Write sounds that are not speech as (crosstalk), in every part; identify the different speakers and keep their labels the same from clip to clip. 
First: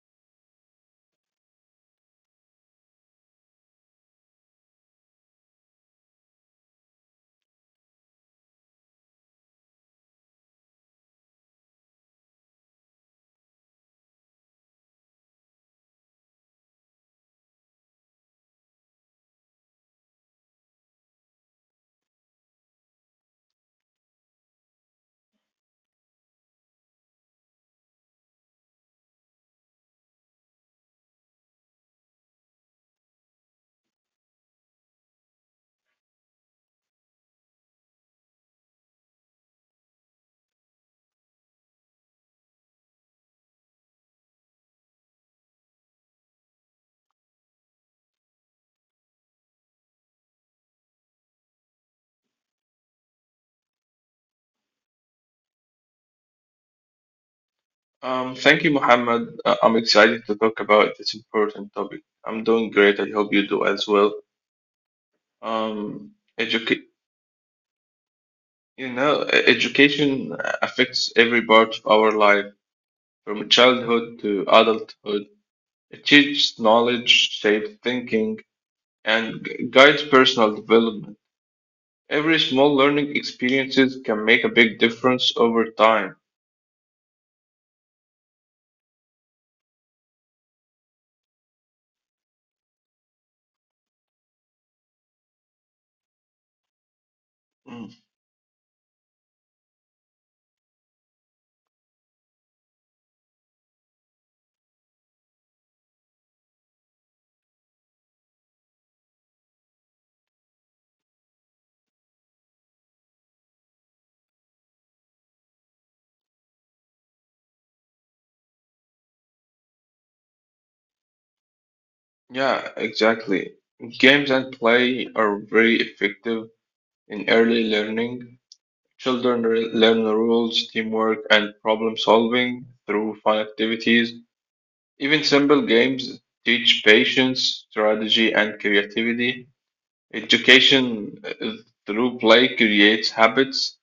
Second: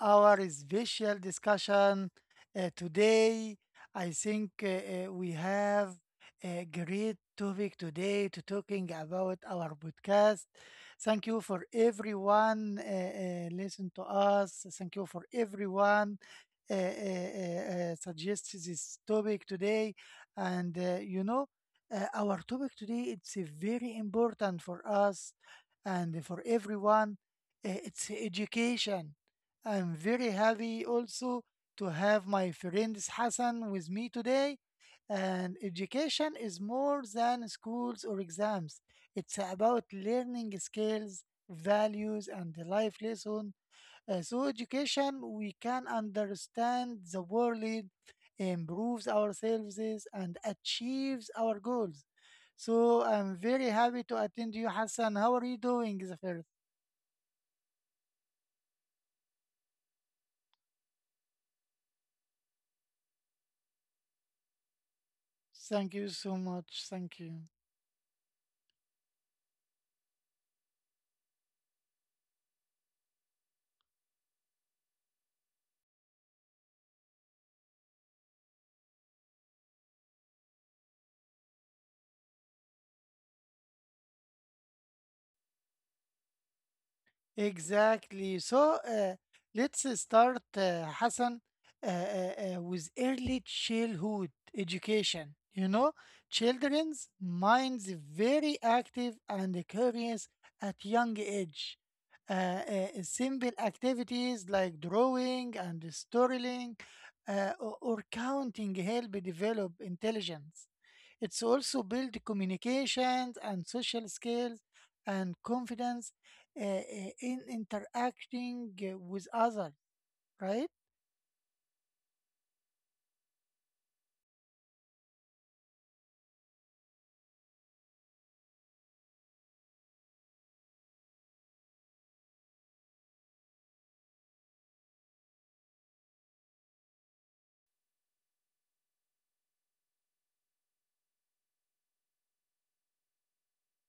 Speaker 1: our special discussion. Today, I think we have a great topic today to talking about our podcast. Thank you for everyone listen to us. Thank you for everyone suggest this topic today, and Our topic today it's very important for us and for everyone, it's education. I'm very happy also to have my friends Hassan with me today. And education is more than schools or exams. It's about learning skills, values, and the life lessons. Through education, we can understand the world, improves ourselves, and achieves our goals. So I'm very happy to attend you, Hassan. How are you doing, Zafir?
Speaker 2: Thank you, Mohammed. I'm excited to talk about this important topic. I'm doing great. I hope you do as well.
Speaker 1: Thank you
Speaker 2: Um,
Speaker 1: so much.
Speaker 2: educa-
Speaker 1: Thank you.
Speaker 2: Education affects every part of our life, from childhood to adulthood. It teaches knowledge, shapes thinking, and guides personal development. Every small learning experiences can make a big difference over time.
Speaker 1: Exactly. So let's start, Hassan, uh, uh, with early childhood education. You know, children's minds
Speaker 2: Mm,
Speaker 1: very active and curious at young age. Simple activities like drawing and storytelling or counting help develop intelligence. It's also build communications and social skills and confidence uh, uh, in interacting with others, right?
Speaker 2: yeah, exactly. Games and play are very effective in early learning. Children learn rules, teamwork, and problem solving through fun activities. Even simple games teach patience, strategy, and creativity. Education through play creates habits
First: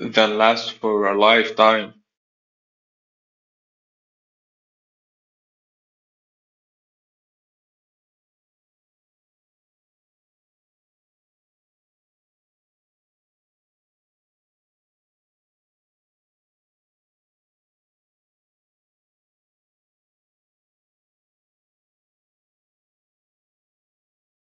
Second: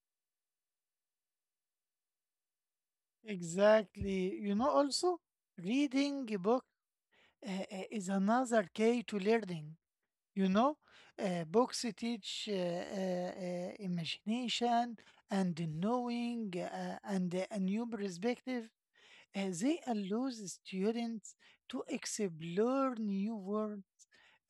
Speaker 2: that last for a lifetime.
Speaker 1: Exactly. You know, also reading a book is another key to learning. You know, books teach imagination and knowing and a new perspective. They allow the students to explore new words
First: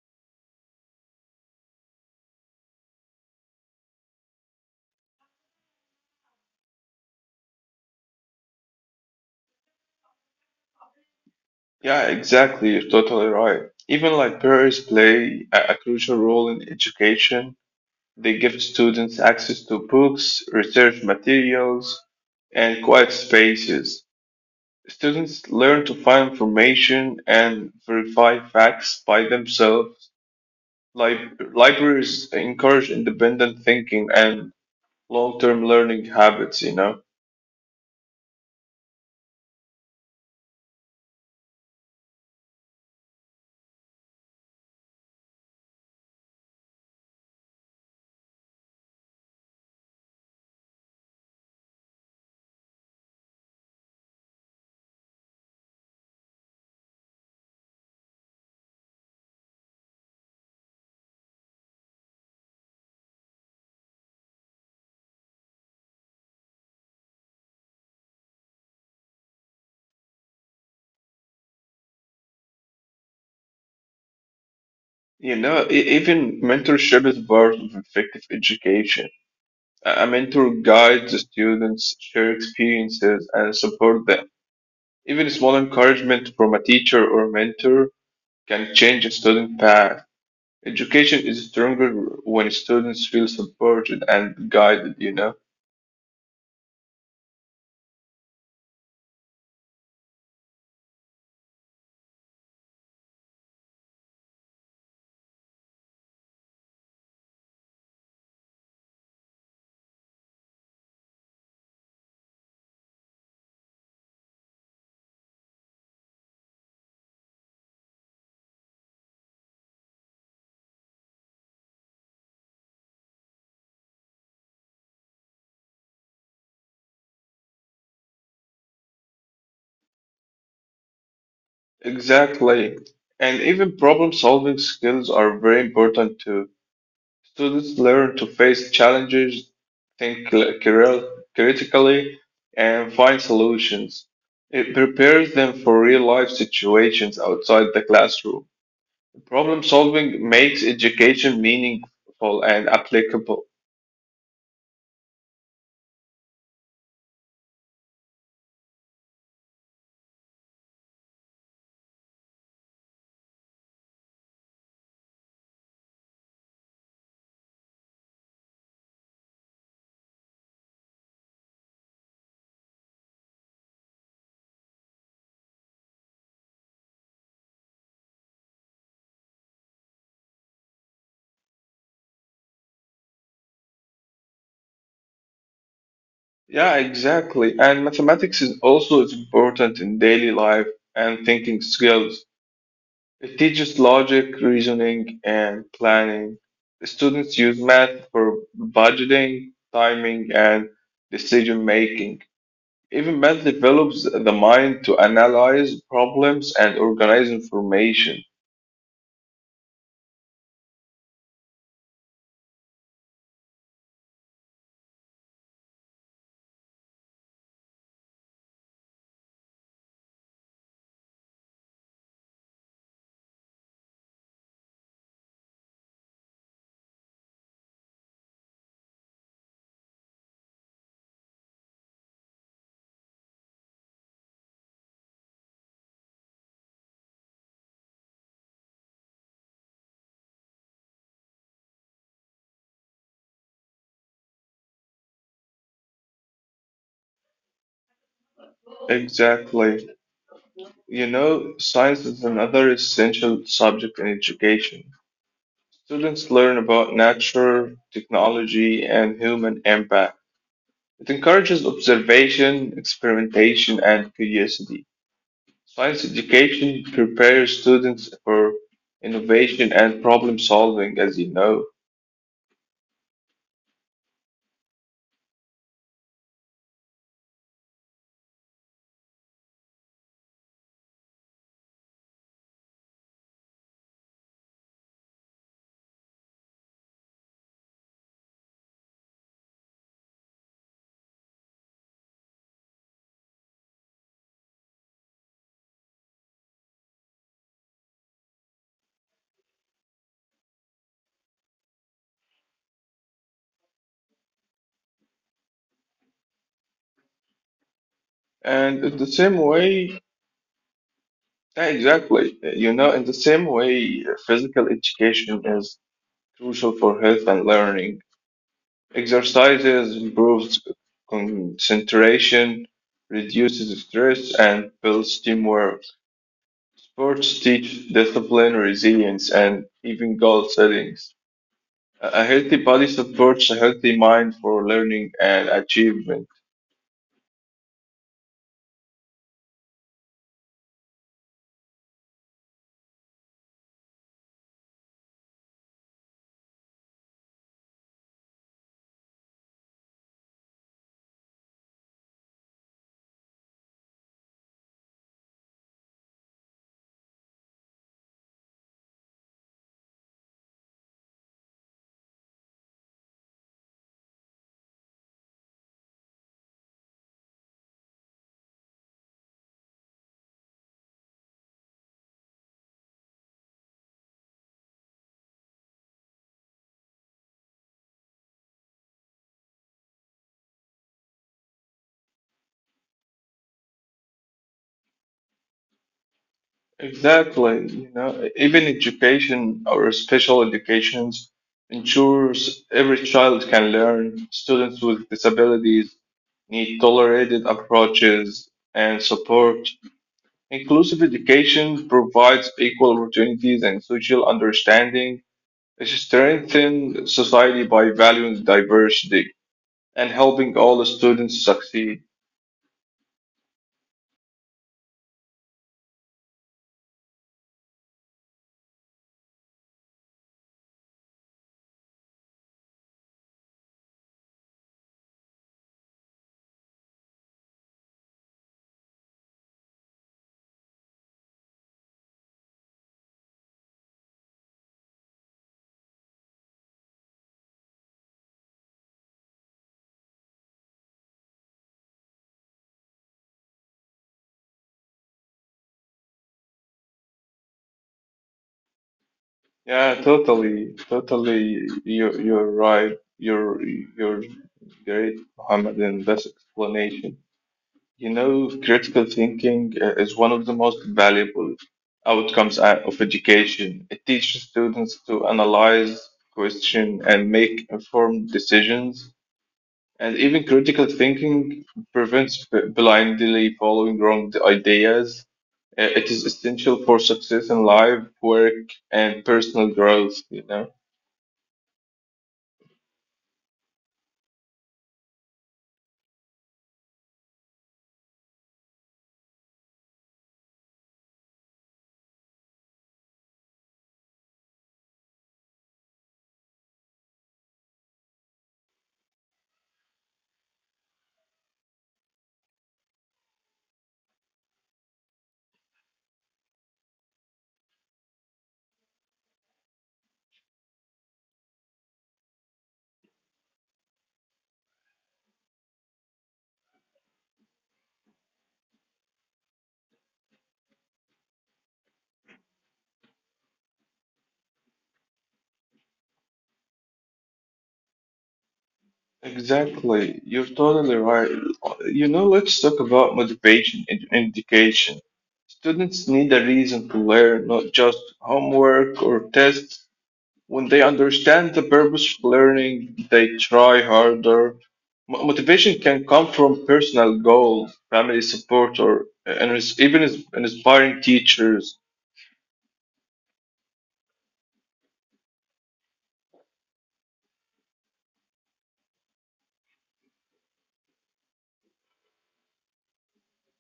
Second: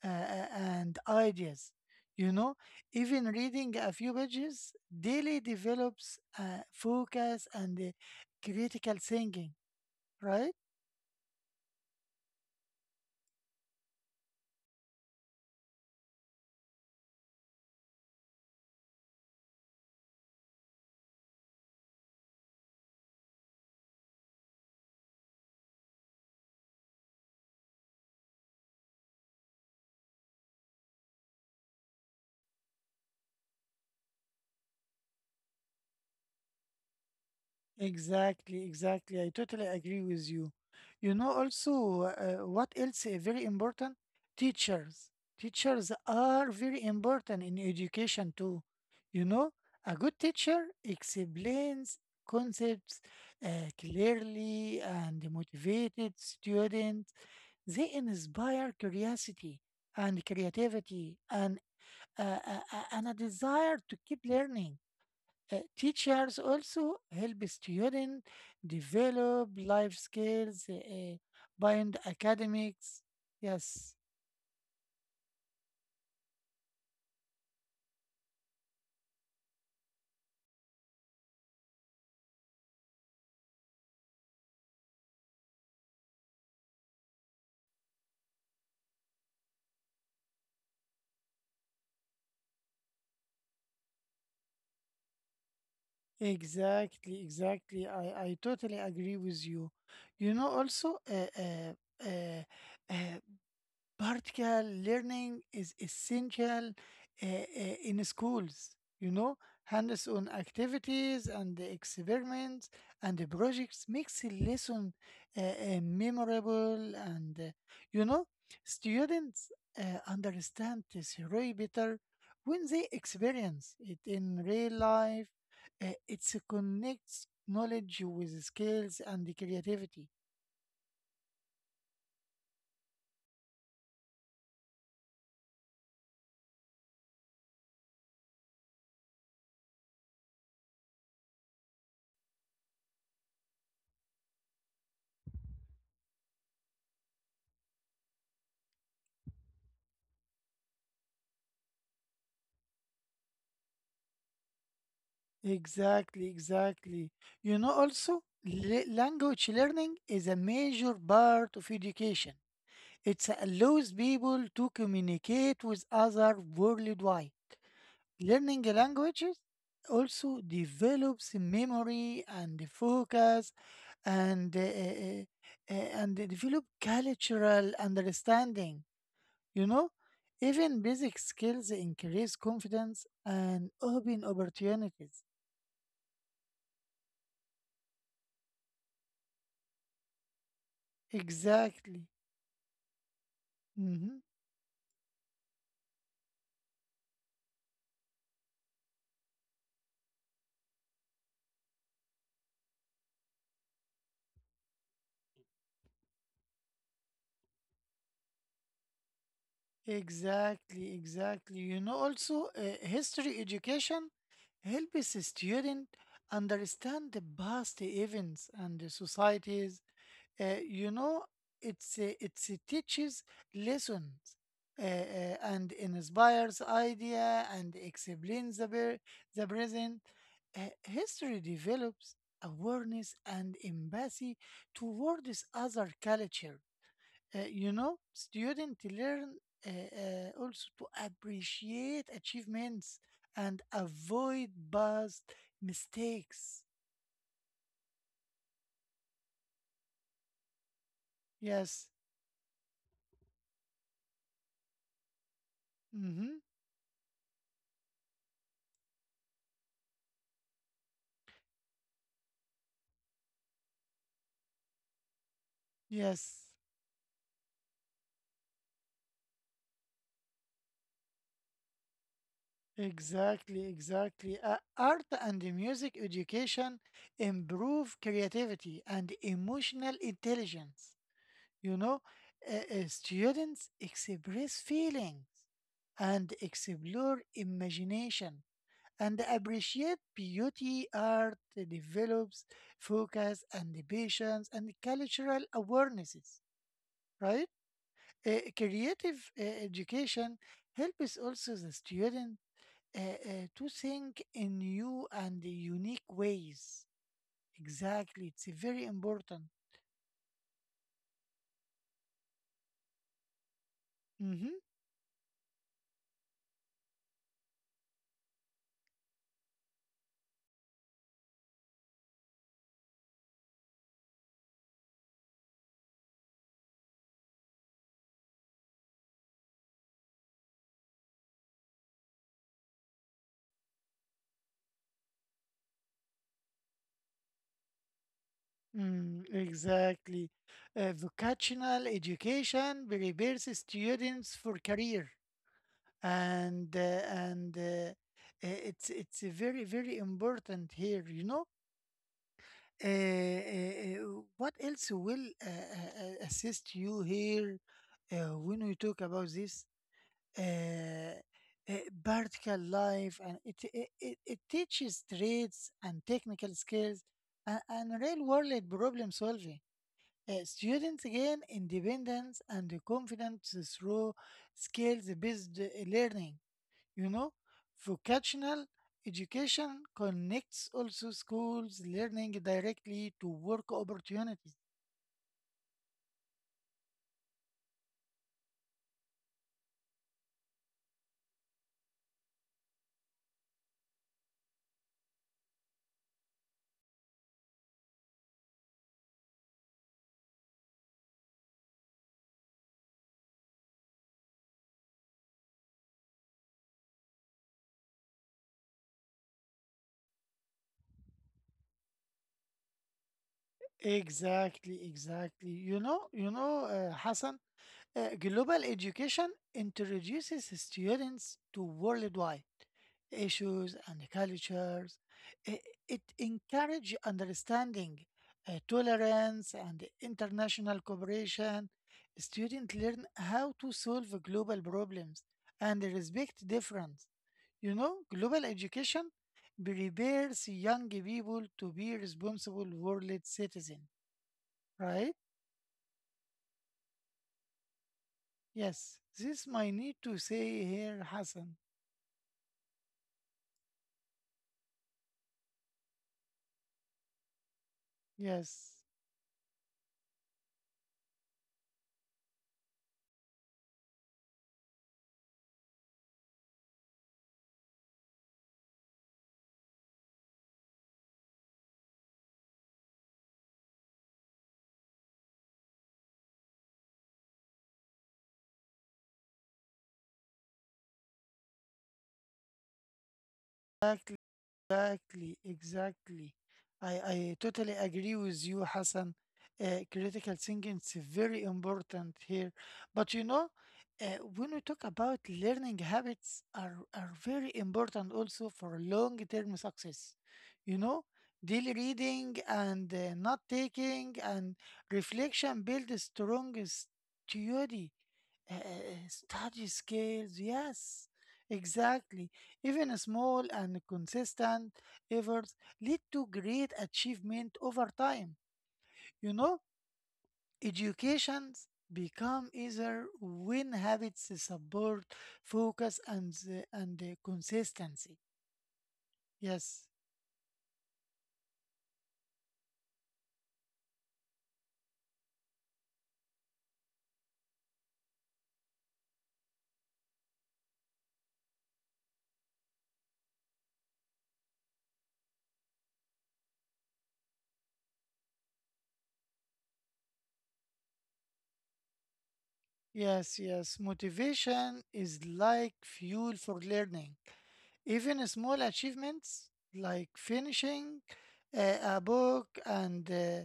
Speaker 1: and ideas. You know, even reading a few pages daily develops focus and critical thinking, right?
Speaker 2: Yeah, exactly. You're totally right. Even libraries play a crucial role in education. They give students access to books, research materials, and quiet spaces. Students learn to find information and verify facts by themselves. Libraries encourage independent thinking and long-term learning habits, you know.
Speaker 1: Exactly, exactly. I totally agree with you. You know, also, what else is very important? Teachers. Teachers are very important in education too. You know, a good teacher explains concepts uh, clearly and motivated students. They inspire curiosity and creativity and and a desire to keep learning. Teachers also help students develop life skills beyond academics. Yes,
Speaker 2: You know, even mentorship is part of effective education. A mentor guides the students, share experiences, and support them. Even small encouragement from a teacher or mentor can change a student's path. Education is stronger when students feel supported and guided, you know?
Speaker 1: exactly, exactly. I totally agree with you. You know, also, uh, Practical learning is essential in schools, you know, hands on activities and the experiments and the projects makes the lesson memorable and, you know, students understand the theory better when they experience it in real life. It connects knowledge with skills and the creativity.
Speaker 2: Exactly. And even problem solving skills are very important too. Students learn to face challenges, think critically, and find solutions. It prepares them for real life situations outside the classroom. Problem solving makes education meaningful and applicable.
Speaker 1: Exactly, exactly. You know, also, language learning is a major part of education. It allows people to communicate with others worldwide. Learning languages also develops memory and focus and and they develop cultural understanding. You know, even basic skills increase confidence and open opportunities.
Speaker 2: Yeah, exactly. And mathematics is also is important in daily life and thinking
Speaker 1: Exactly.
Speaker 2: skills. It teaches
Speaker 1: Hmm.
Speaker 2: logic, reasoning, and planning. Students use math for budgeting, timing, and decision making. Even math develops the mind to analyze problems and organize information.
Speaker 1: Exactly, exactly. You know, also history education helps a student understand the past events and the societies. You know, it's it teaches lessons and inspires idea and explains the the present. History develops awareness and empathy towards other cultures. You know, students learn also to appreciate achievements and avoid past mistakes.
Speaker 2: Exactly. You know,
Speaker 1: Yes.
Speaker 2: science is another essential subject in education.
Speaker 1: Mm-hmm.
Speaker 2: Students learn about nature, technology, and human impact. It encourages observation, experimentation, and curiosity. Science
Speaker 1: Yes.
Speaker 2: education prepares students for innovation and problem solving, as you know.
Speaker 1: Exactly. Exactly. Art and music education improve creativity and emotional intelligence. You know, students express feelings and explore imagination and appreciate beauty, art develops focus and patience and cultural awarenesses, right? Creative education helps also the student to think in new and unique ways. Exactly, it's very
Speaker 2: And in
Speaker 1: important.
Speaker 2: the same way, yeah, exactly, you know, in the same
Speaker 1: Mhm.
Speaker 2: way, physical education is crucial for health and learning. Exercises improves concentration, reduces stress, and builds teamwork. Sports teach discipline, resilience, and even goal settings. A healthy body supports a healthy mind for learning and achievement.
Speaker 1: Mm, exactly. Vocational education prepares students for career and uh, and uh, it's very very important here you know uh, uh, uh, what else will assist you here when we talk about this uh, uh, vertical life and it teaches trades and technical skills and real world problem solving. Students gain independence and confidence through skills based learning. You know, vocational education connects also schools learning directly to work opportunities.
Speaker 2: Exactly. You know, even education or special educations ensures every child can learn. Students with disabilities need tolerated approaches and support. Inclusive education provides equal opportunities and social understanding. It strengthens society by valuing diversity and helping all the students succeed.
Speaker 1: Exactly, exactly, you know, you know, Hassan, global education introduces students to worldwide issues and cultures. I- It encourages understanding, tolerance, and international cooperation. Students learn how to solve global problems and respect difference. You know, global education prepares young people to be responsible world citizens, right? Yes, this might need
Speaker 2: Yeah,
Speaker 1: to say
Speaker 2: totally,
Speaker 1: here, Hassan.
Speaker 2: totally. You're right. You're great, Muhammad, in this explanation. You know,
Speaker 1: Yes,
Speaker 2: critical thinking is one of the most valuable outcomes of education. It teaches students to analyze, question, and make informed decisions. And even critical thinking prevents blindly following wrong ideas. It is essential for success in life, work, and personal growth, you know.
Speaker 1: exactly, exactly, exactly. I totally agree with you, Hassan. Critical thinking is very important here. But you know, uh, when we talk about learning habits are very important also for long-term success. You know, daily reading and not taking and reflection build a strong Uh, study skills, yes, exactly. Even a small and consistent efforts lead to great achievement over time. You know, educations become easier when habits support focus and the consistency. Yes,
Speaker 2: Exactly. You're totally right. You know, let's talk about motivation in education. Students need a reason to learn, not just homework or tests. When they understand the purpose of learning, they try harder. Motivation can come from personal goals, family support, or and inspiring teachers.
Speaker 1: yes, yes. Motivation is like fuel for learning. Even small achievements like finishing a book and uh,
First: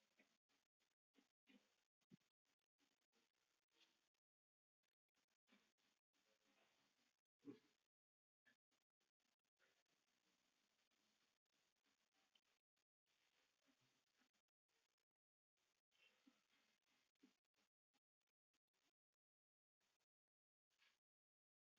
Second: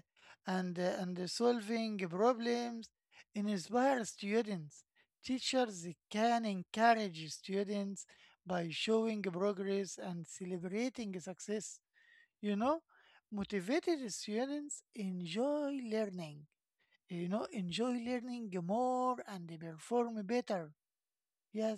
Speaker 1: and uh, and solving problems inspire students. Teachers can encourage students by showing progress and celebrating success. You know, motivated students enjoy learning. You know, enjoy learning more and perform better.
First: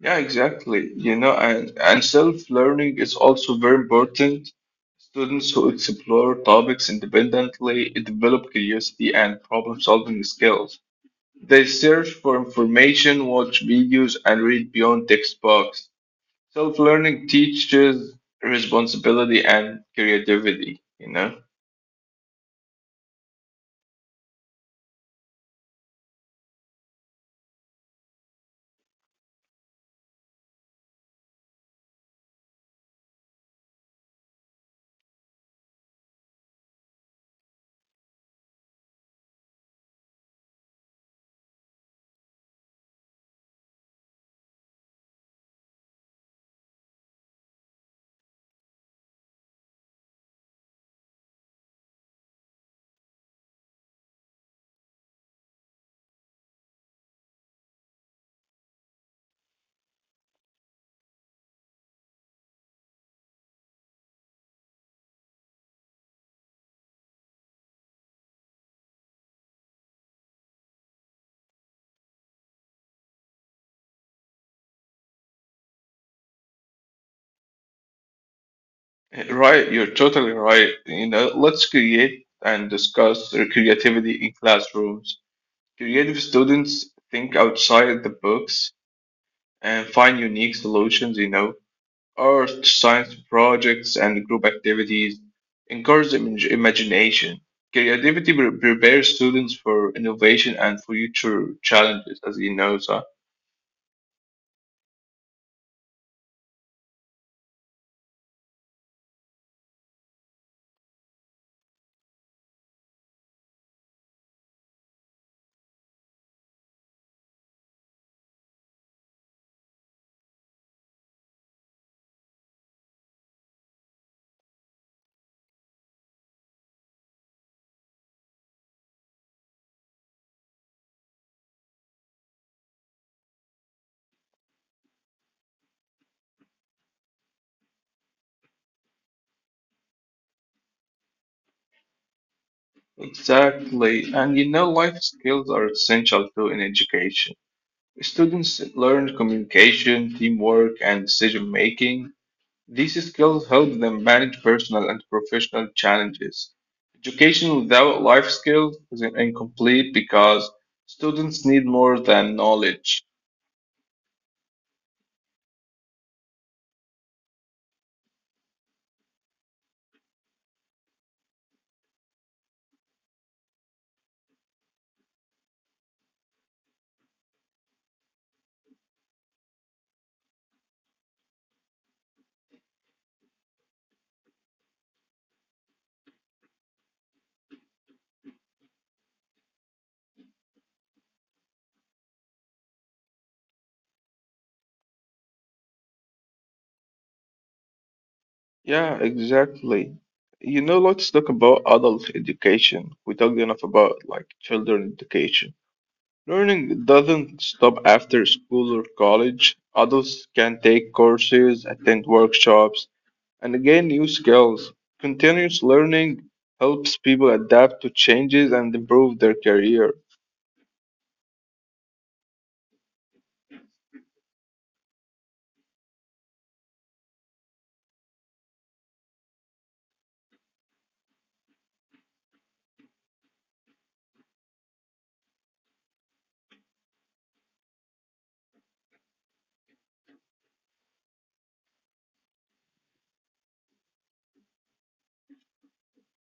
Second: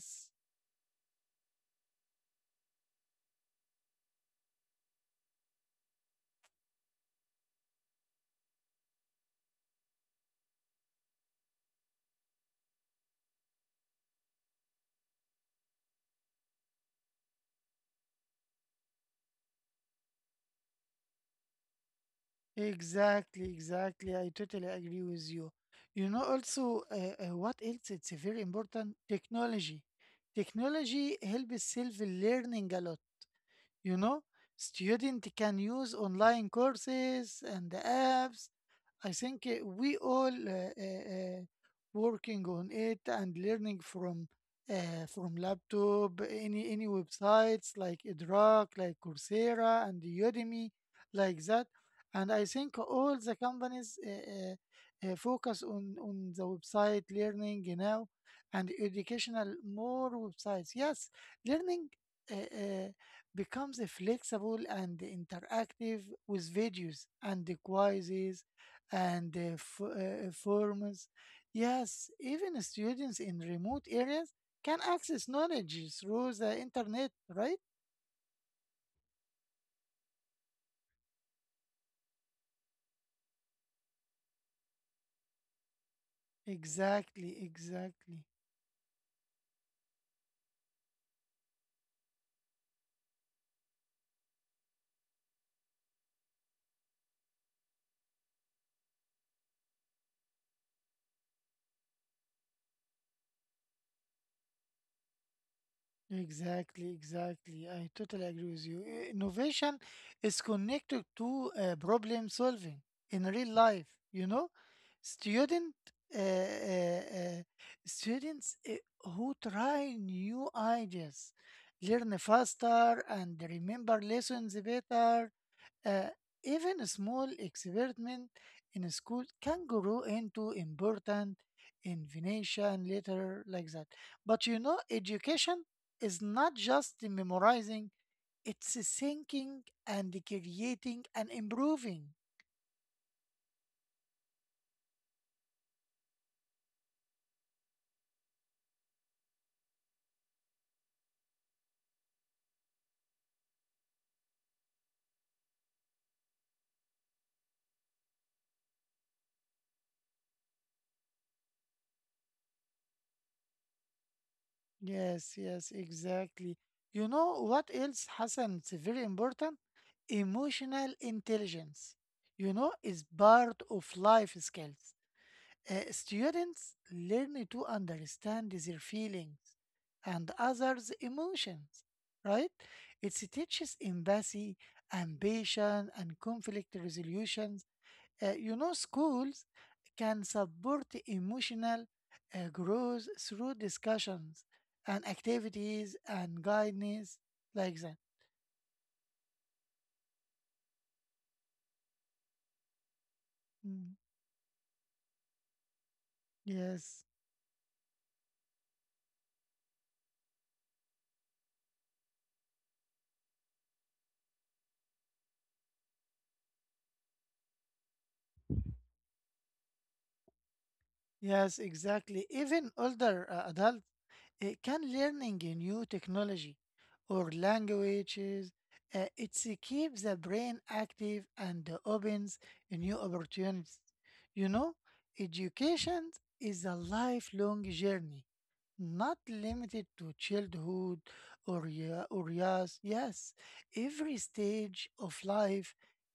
Speaker 2: Yeah, exactly. You know, and self-learning is also very important. Students who explore topics independently develop curiosity and problem-solving skills. They search for information, watch videos, and read beyond textbooks. Self-learning teaches responsibility and creativity, you know?
Speaker 1: Exactly, exactly. I totally agree with you. You know, also, what else? It's a very important technology. Technology helps self-learning a lot. You know, student can use online courses and apps. I think we all uh, uh, working on it and learning from laptop, any websites like Edrock, like Coursera and Udemy, like that. And I think all the companies focus on the website learning now and educational more websites. Yes, learning. Uh, uh, becomes flexible and interactive with videos and quizzes and forms. Yes, even students in remote areas can access knowledge through the internet, right?
Speaker 2: Right, you're totally right. You know, let's create and discuss creativity in classrooms. Creative
Speaker 1: Exactly,
Speaker 2: students think
Speaker 1: exactly.
Speaker 2: outside the box and find unique solutions, you know. Art, science projects, and group activities encourage imagination. Creativity prepares students for innovation and future challenges, as you know, sir.
Speaker 1: Exactly, exactly. I totally agree with you. Innovation is connected to problem solving in real life. You know, student uh, uh, uh, students who try new ideas learn faster and remember lessons better. Uh, even a small experiment in a school can grow into important invention later, like that. But you know, education is not just the memorizing, it's a thinking and the creating and improving.
Speaker 2: Exactly. And you know, life skills are essential too in education. Students learn communication, teamwork, and decision making. These skills help them manage personal and professional challenges. Education without life skills is incomplete because students need more than knowledge.
Speaker 1: Yes, yes, exactly. You know what else, Hassan? It's very important. Emotional intelligence, you know, is part of life skills. Students learn to understand their feelings and others' emotions, right? It teaches empathy, ambition, and conflict resolutions. You know, schools can support emotional growth through discussions and activities and guidance like that.
Speaker 2: Yeah, exactly. You know, let's talk about adult education. We talked enough
Speaker 1: Mm,
Speaker 2: about like children education. Learning
Speaker 1: yes,
Speaker 2: doesn't stop after school or college. Adults can take courses, attend workshops, and gain new skills. Continuous learning helps people adapt to changes and improve their career.
Speaker 1: yes, exactly. Even older adults can learning a new technology or languages. It keeps the brain active and opens new opportunities. You know, education is a lifelong journey, not limited to childhood or yeah, or yes yes every stage of life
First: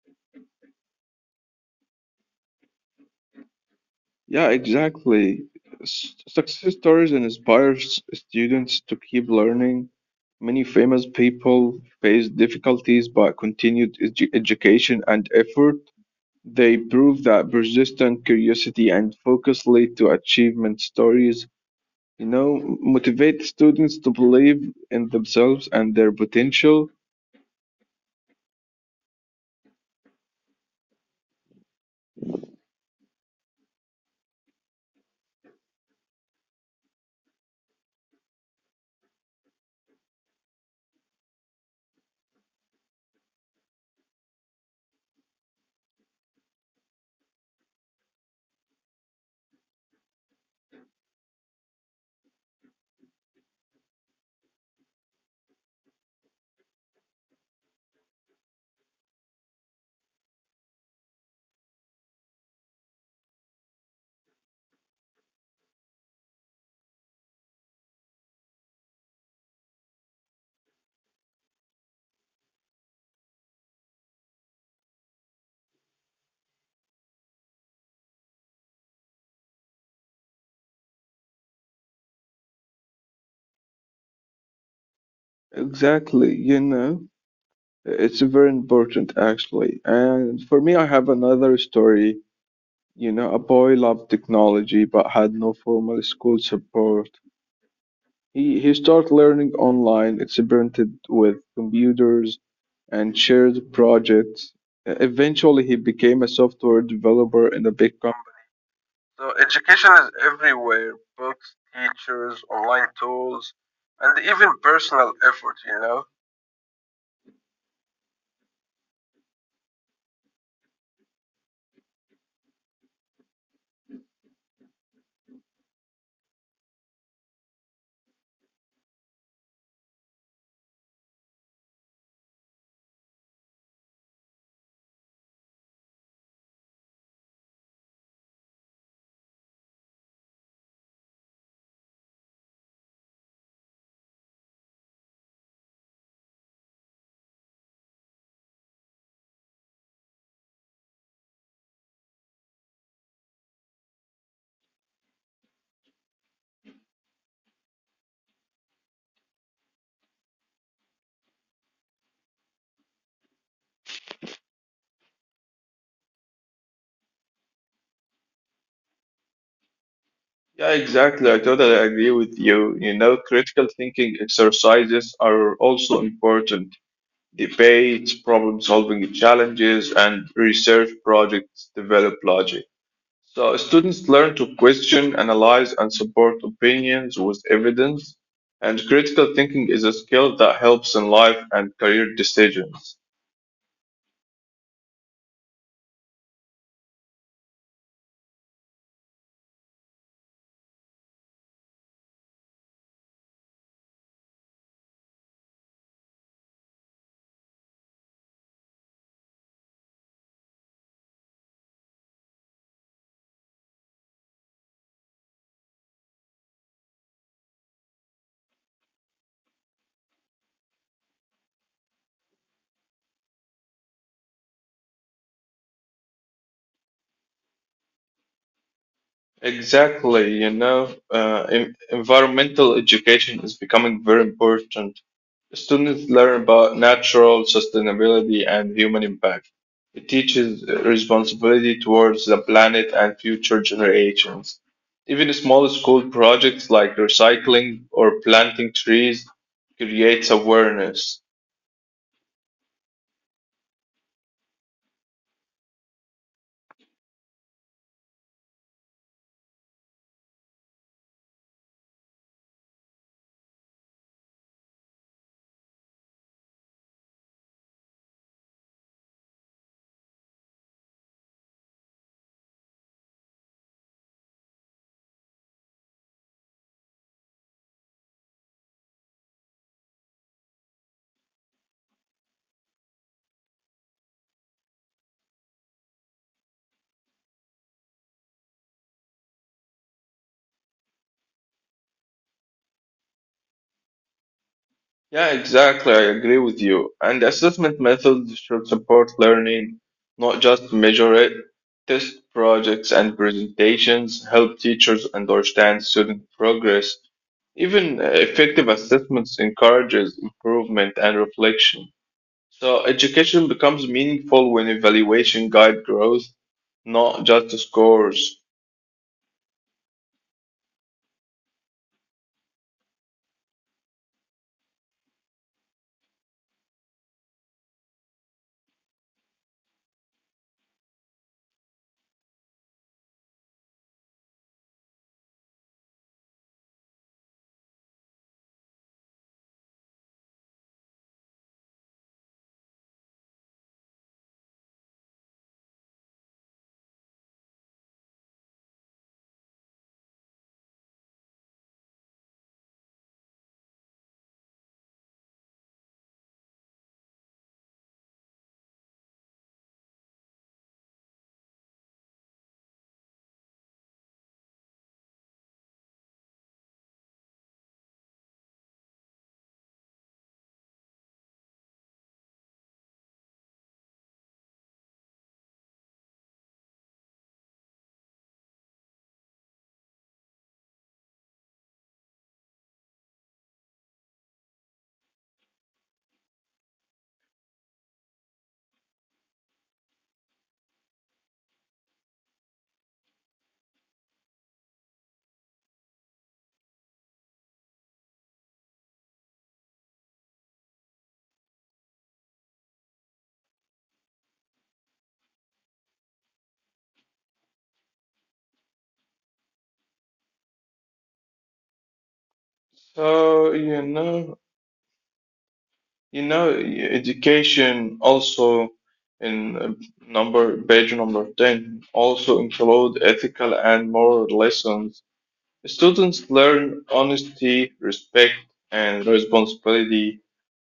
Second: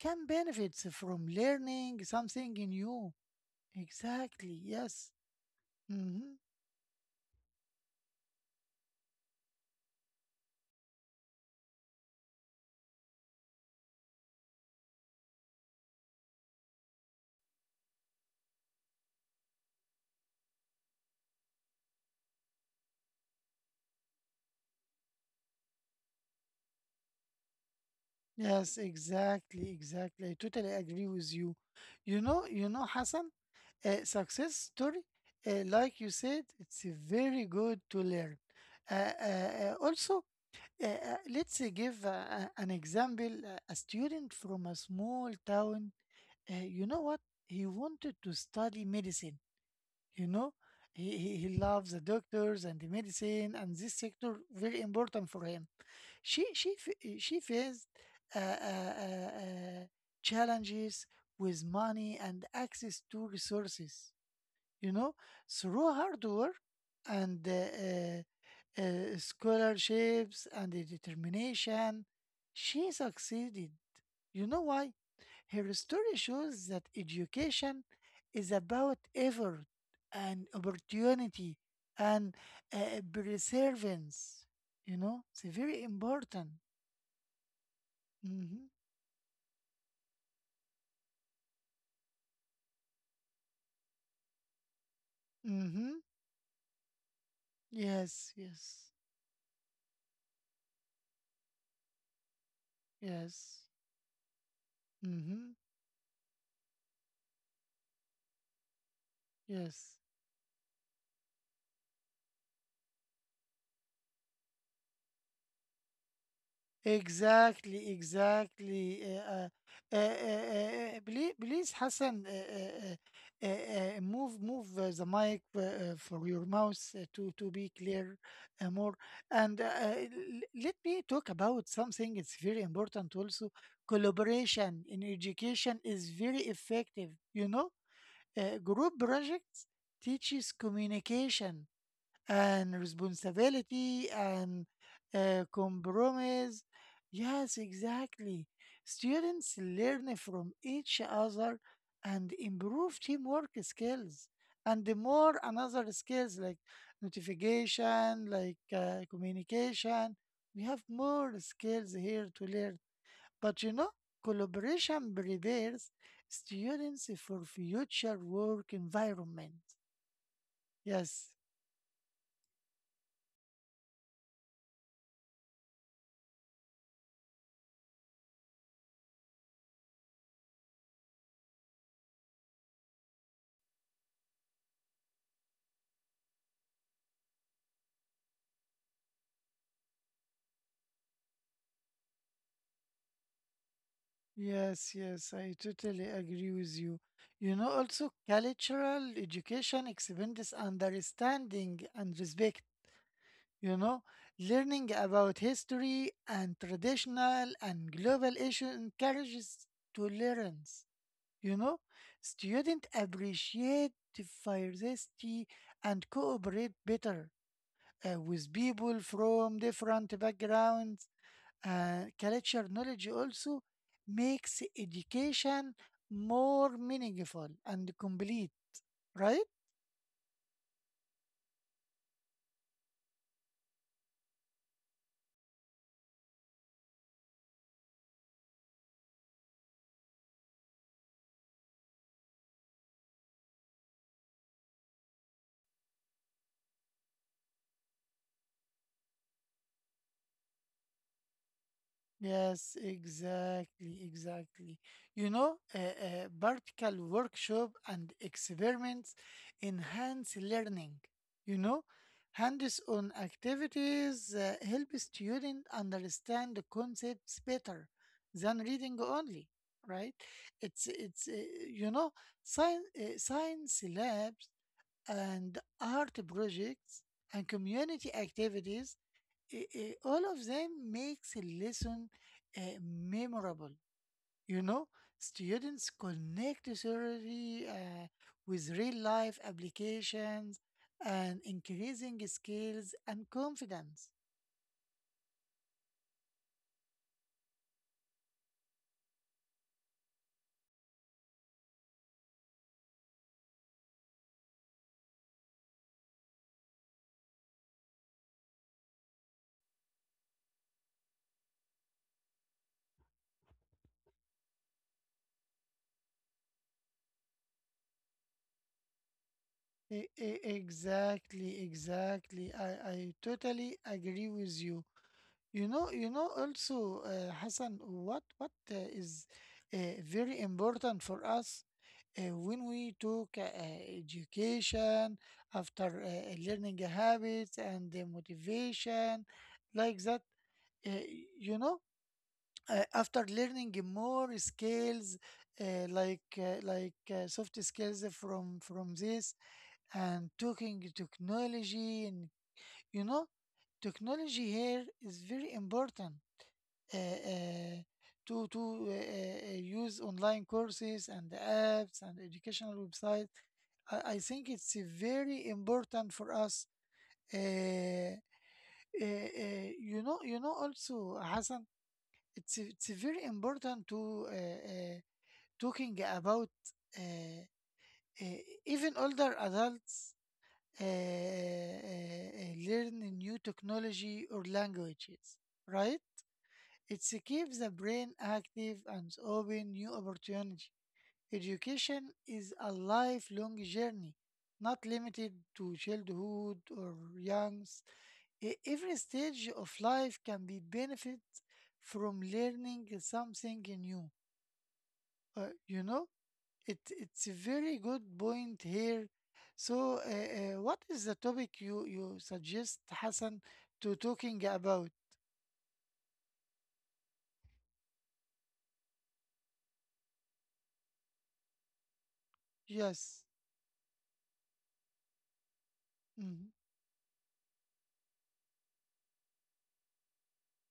Speaker 1: can benefit from learning something new.
Speaker 2: Yeah,
Speaker 1: Exactly, yes.
Speaker 2: exactly.
Speaker 1: Mm-hmm.
Speaker 2: Success stories inspire students to keep learning. Many famous people face difficulties by continued education and effort. They prove that persistent curiosity and focus lead to achievement stories, you know, motivate students to believe in themselves and their potential.
Speaker 1: Yes, exactly, exactly. I totally agree with you. You know, Hassan, a success story, like you said, it's very good to learn. Also, let's give an example. A student from a small town, you know what? He wanted to study medicine. You know, he loves the doctors and the medicine, and this sector very important for him. She faced uh, uh, uh, uh, challenges with money and access to resources. You know, through hard work and scholarships and the determination, she succeeded. You know why? Her story shows that education is about effort and opportunity and perseverance. You know, it's very
Speaker 2: Exactly,
Speaker 1: important.
Speaker 2: you know, it's very
Speaker 1: Mm-hmm.
Speaker 2: important actually. And for me, I have another story. You know, a boy loved technology but had no
Speaker 1: Mm-hmm.
Speaker 2: formal school support.
Speaker 1: Yes,
Speaker 2: He
Speaker 1: yes,
Speaker 2: started learning online, experimented with computers, and
Speaker 1: yes.
Speaker 2: shared projects. Uh,
Speaker 1: Mm-hmm.
Speaker 2: Eventually, he became a software developer in a big company. So, education
Speaker 1: Yes.
Speaker 2: is everywhere books, teachers, online tools, and even personal effort, you know?
Speaker 1: Exactly, exactly. Please, please, Hassan, move the mic for your mouse to be clear more. And let me talk about something. It's very important also. Collaboration in education is very effective. You know, group projects teaches communication and responsibility and compromise. Yes, exactly. Students learn from each other and improve teamwork skills and the more another skills like notification, like communication. We have more skills here to learn. But you know, collaboration prepares students for future work environment.
Speaker 2: Yeah, exactly.
Speaker 1: Yes,
Speaker 2: I totally agree with you. You know, critical thinking exercises are also important. Debates, problem solving challenges, and research projects develop logic. So students learn to question, analyze, and support opinions with evidence. And critical thinking is a skill that helps in life and career decisions.
Speaker 1: yes, yes, I totally agree with you. You know, also cultural education expands understanding and respect. You know, learning about history and traditional and global issues encourages tolerance. You know, students appreciate diversity and cooperate better with people from different backgrounds. Culture knowledge also makes education more meaningful and complete, right?
Speaker 2: Exactly, you know, environmental education is becoming very important. Students learn about natural sustainability and human impact. It teaches responsibility towards the planet and future generations. Even small school projects like recycling or planting trees creates awareness.
Speaker 1: Yes, exactly, exactly. You know, practical workshop and experiments enhance learning. You know, hands-on activities help students understand the concepts better than reading only, right? It's you know, science labs and art projects and community activities all of them makes a lesson memorable. You know, students connect theory with real life applications and increasing skills and confidence.
Speaker 2: Yeah, exactly. I agree with you. And assessment methods should support learning, not just measure it. Test projects and presentations help teachers understand student progress. Even effective assessments encourages improvement and reflection. So education becomes meaningful when evaluation guide growth, not just scores.
Speaker 1: Exactly, exactly. I totally agree with you. You know also, Hassan, what is uh, very important for us when we talk education, after learning habits and motivation, like that. Uh, you know, After learning more skills, soft skills from this and talking technology, and you know, technology here is very important uh, uh, to use online courses and apps and educational websites. I think it's very important for us. Also, Hassan, it's very important to talking about uh, uh, even older adults uh, uh, learn new technology or languages, right? It keeps the brain active and open new opportunity. Education is a lifelong journey, not limited to childhood or youngs. Every stage of life can be benefit from learning something new. Uh, you know, it's a very good point here. So, what is the topic you suggest, Hassan,
Speaker 2: So, you
Speaker 1: to
Speaker 2: know.
Speaker 1: talking about?
Speaker 2: You know, education also in number page number 10 also include
Speaker 1: Yes.
Speaker 2: ethical and moral lessons. Students
Speaker 1: Mhm.
Speaker 2: learn honesty, respect, and responsibility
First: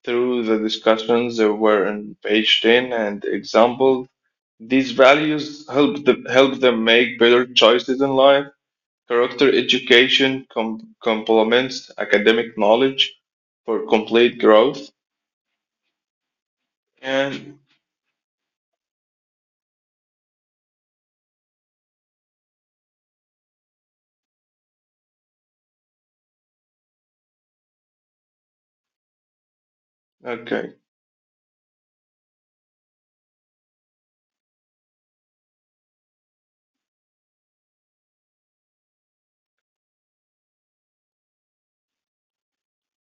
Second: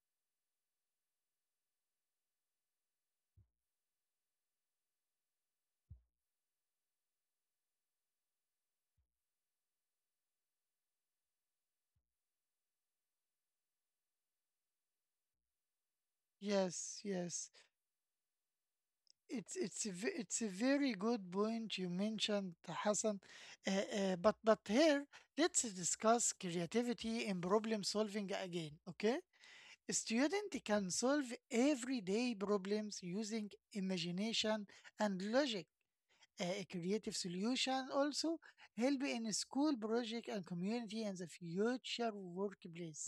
Speaker 2: through the discussions that were in page 10 and example. These values help them make better choices in life. Character education complements academic knowledge for complete growth.
Speaker 1: Yes, yes.
Speaker 2: And.
Speaker 1: It's a very good point you mentioned, Hassan. Uh, but here let's discuss creativity in problem solving again. Okay, a student
Speaker 2: Okay.
Speaker 1: can solve everyday problems using imagination and logic. A creative solution also help in school project and community and the future workplace.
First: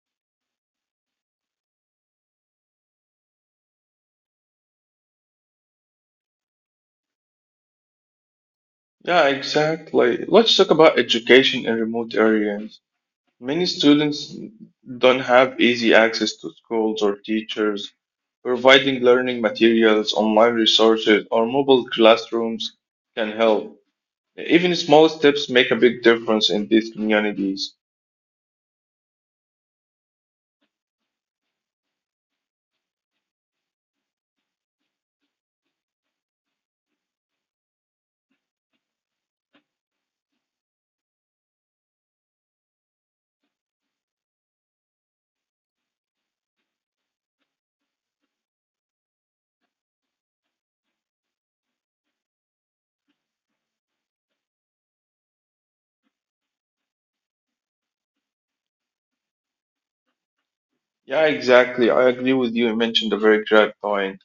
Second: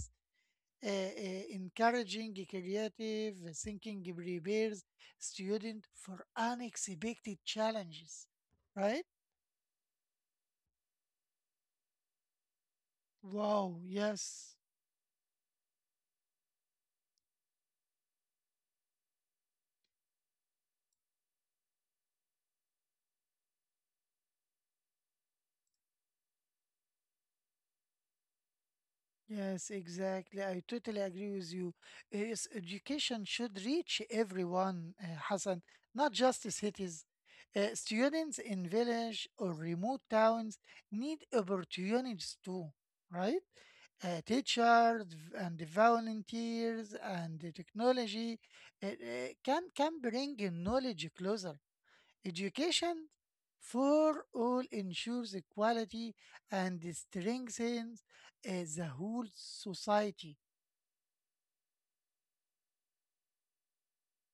Speaker 1: Encouraging creative thinking prepares student for unexpected challenges, right?
Speaker 2: Yeah, exactly. Let's talk about education in remote areas. Many
Speaker 1: Wow,
Speaker 2: students
Speaker 1: yes,
Speaker 2: don't have easy access to schools or teachers. Providing learning materials, online resources, or mobile classrooms can help. Even small steps make a big difference in these communities.
Speaker 1: yes, exactly. I totally agree with you. Yes, education should reach everyone, Hassan, not just the cities. Students in village or remote towns need opportunities too, right? Teachers and the volunteers and the technology can bring knowledge closer. Education for all ensures equality and strengthens the whole society.
Speaker 2: Yeah, exactly. I agree with you. You mentioned a very great point.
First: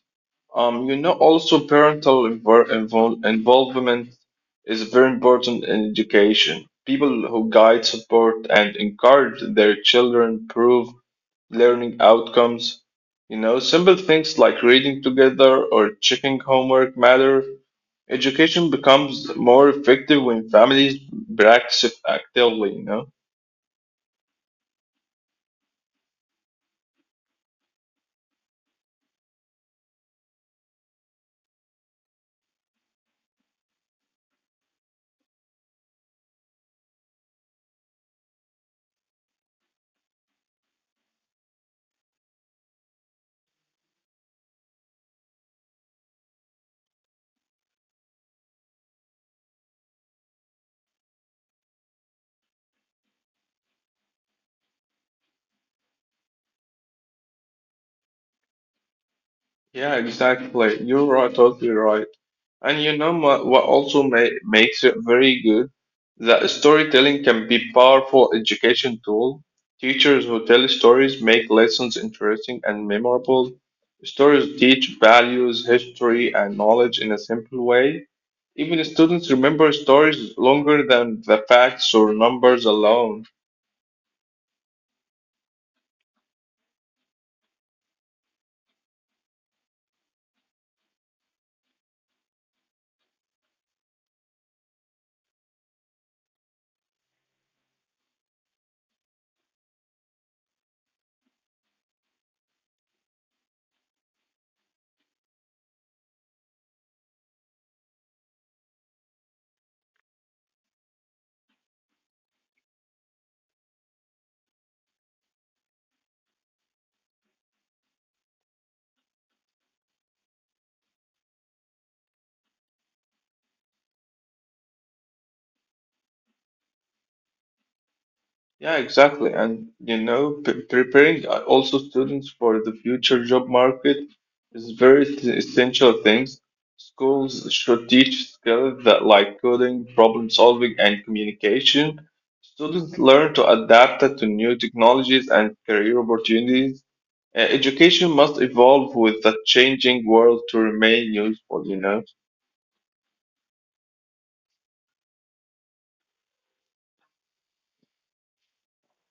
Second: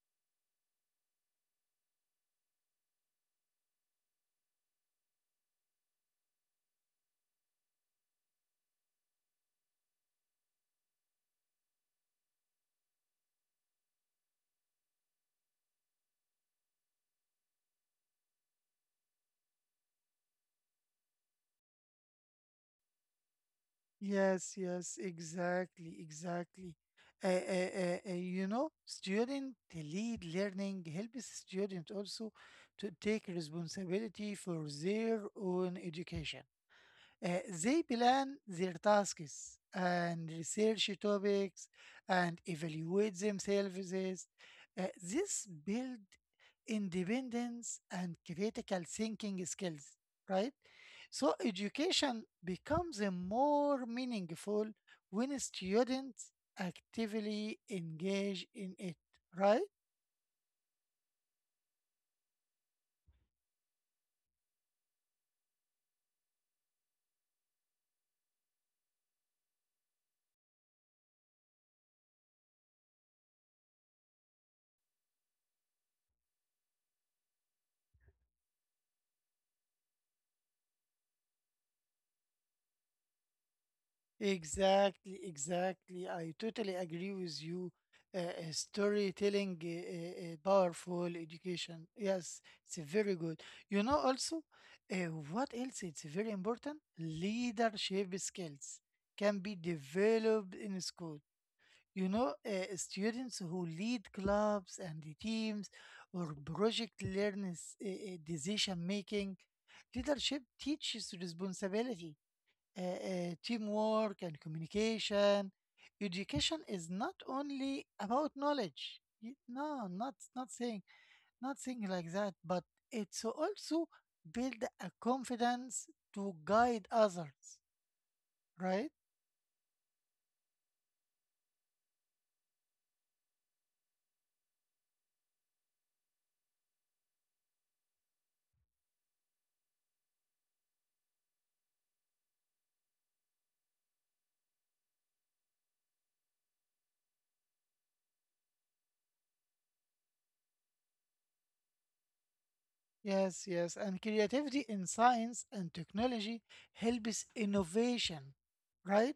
Speaker 2: You know, also parental involvement is very important in education. People who guide, support, and encourage their children improve learning outcomes. You know, simple things like reading together or checking homework matter. Education becomes more effective when families practice it actively, you know.
Speaker 1: Yes, yes, exactly, exactly. Student lead learning helps student also to take responsibility for their own education. They plan their tasks and research topics and evaluate themselves. This build independence and critical thinking skills, right? So education becomes a more meaningful when students actively engage in it, right?
Speaker 2: Yeah, exactly. You're right, totally right. And you know ma- what also ma makes it very good? That storytelling can be powerful education tool. Teachers who tell stories make lessons interesting and memorable. Stories teach values, history, and knowledge in a simple way. Even students remember stories longer than the facts or numbers alone.
Speaker 1: Exactly, exactly. I totally agree with you. Storytelling, powerful education. Yes, it's very good. You know, also, uh, what else? It's very important. Leadership skills can be developed in school. You know, students who lead clubs and the teams or project learn decision making. Leadership teaches responsibility, teamwork, and communication. Education is not only about knowledge. No, not saying not saying like that, but it's also build a confidence to guide others,
Speaker 2: Yeah,
Speaker 1: right?
Speaker 2: exactly. And you know, p preparing also students for the future job market is very essential things. Schools should teach skills that like coding, problem solving, and communication. Students learn to adapt to new technologies and career opportunities. Education must evolve with the changing world to remain useful, you know.
Speaker 1: Yes, yes, and creativity in science and technology helps innovation, right?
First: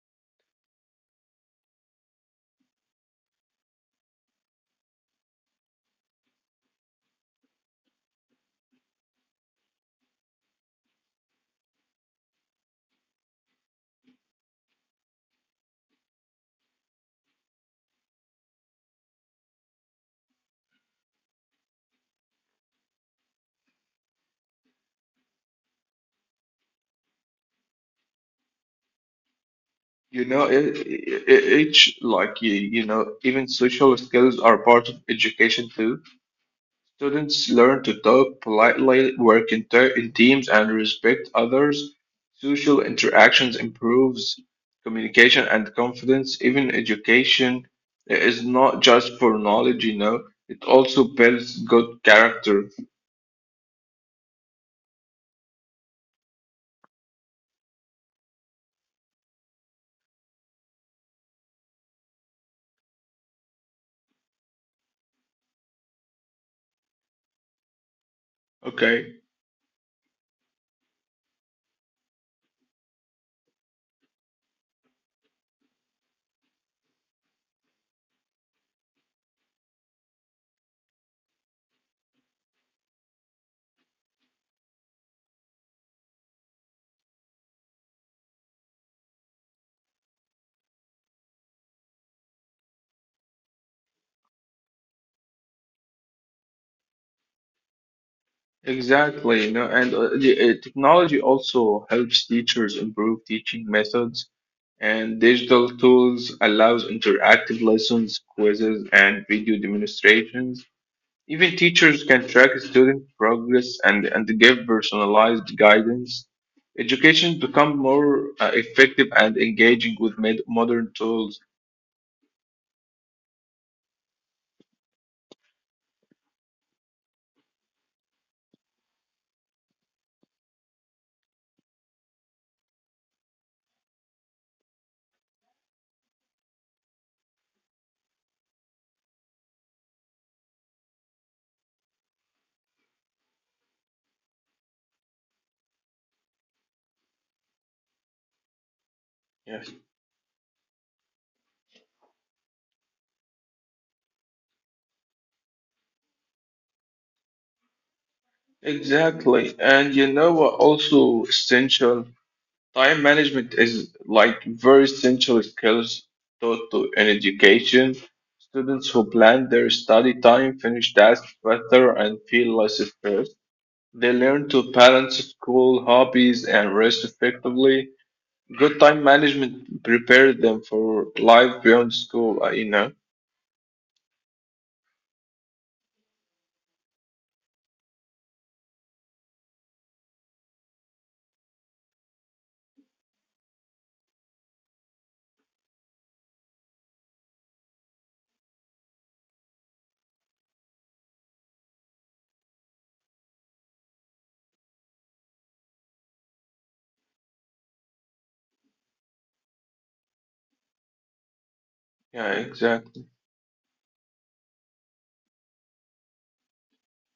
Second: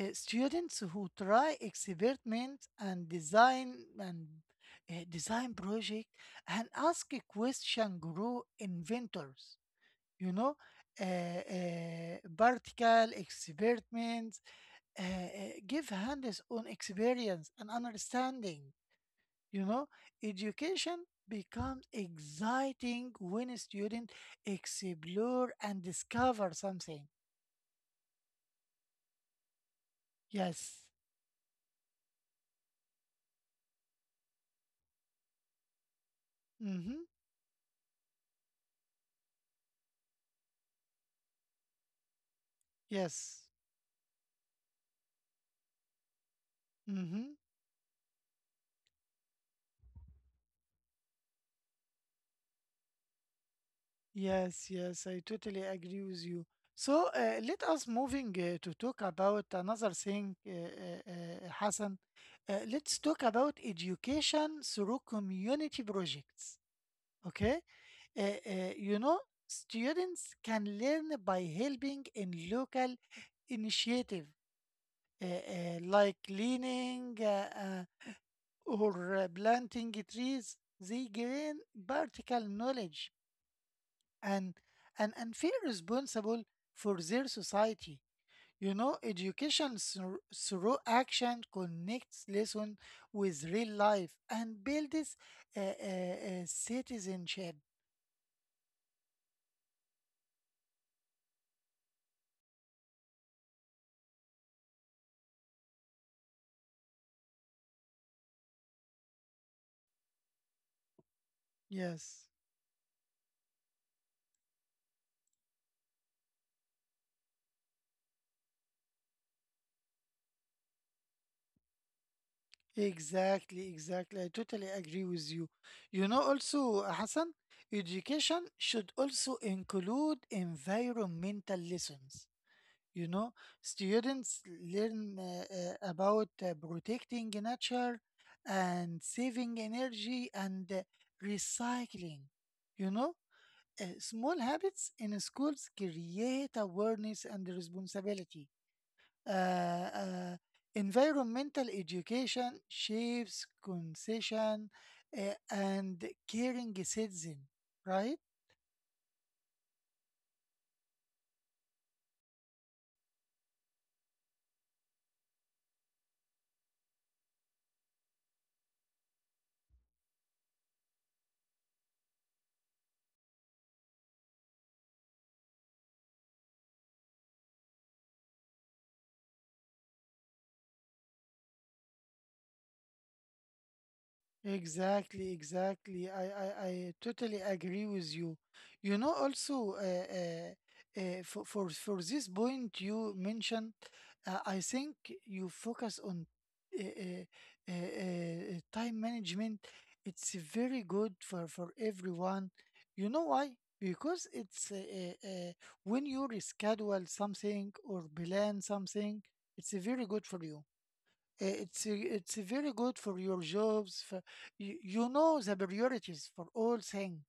Speaker 1: Students who try experiments and design project and ask a question grow inventors. You know, vertical experiments give hands-on experience and understanding. You know, education becomes exciting when a student explore and discover something.
Speaker 2: You know,
Speaker 1: Yes.
Speaker 2: each like you know, even social skills are part of education too.
Speaker 1: Mm-hmm.
Speaker 2: Students learn to talk politely, work in teams, and respect others. Social
Speaker 1: Yes.
Speaker 2: interactions improves communication and confidence. Even
Speaker 1: Mm-hmm.
Speaker 2: education is not just for knowledge, you know, it also builds good character.
Speaker 1: Yes, yes, I totally agree with you. So let us moving to talk about another thing, Hassan. Let's talk about education through community projects. Okay? Uh, uh, you know,
Speaker 2: Okay,
Speaker 1: Students can learn by helping in local initiative like cleaning or planting trees. They gain practical knowledge and and feel responsible for their society. You know, education through action connects lesson with real life and builds citizenship.
Speaker 2: exactly, you know, and technology also helps teachers improve teaching methods and digital tools allows interactive lessons, quizzes, and video demonstrations. Even teachers
Speaker 1: Yes.
Speaker 2: can track student progress and, give personalized guidance. Education become more effective and engaging with modern tools.
Speaker 1: Exactly, exactly. I totally agree with you. You know, also, Hassan, education should also include environmental lessons. You know, students learn about protecting nature and saving energy and recycling. You know, small habits in schools create awareness and responsibility.
Speaker 2: Yes,
Speaker 1: Uh, uh, Environmental education shapes concession and caring citizen, right?
Speaker 2: exactly. And you know what? Also essential time management is like very essential skills taught to in education. Students who plan their study time finish tasks better and feel less stressed. They learn to balance school, hobbies, and rest effectively. Good time management prepared them for life beyond school, you know?
Speaker 1: Exactly, exactly. I totally agree with you. You know, also, for this point you mentioned, I think you focus on uh, uh, time management. It's very good for everyone. You know why? Because it's when you reschedule something or plan something, it's very good for you. It's
Speaker 2: Yeah,
Speaker 1: very good for
Speaker 2: exactly.
Speaker 1: your jobs. For, you know the priorities for all thing,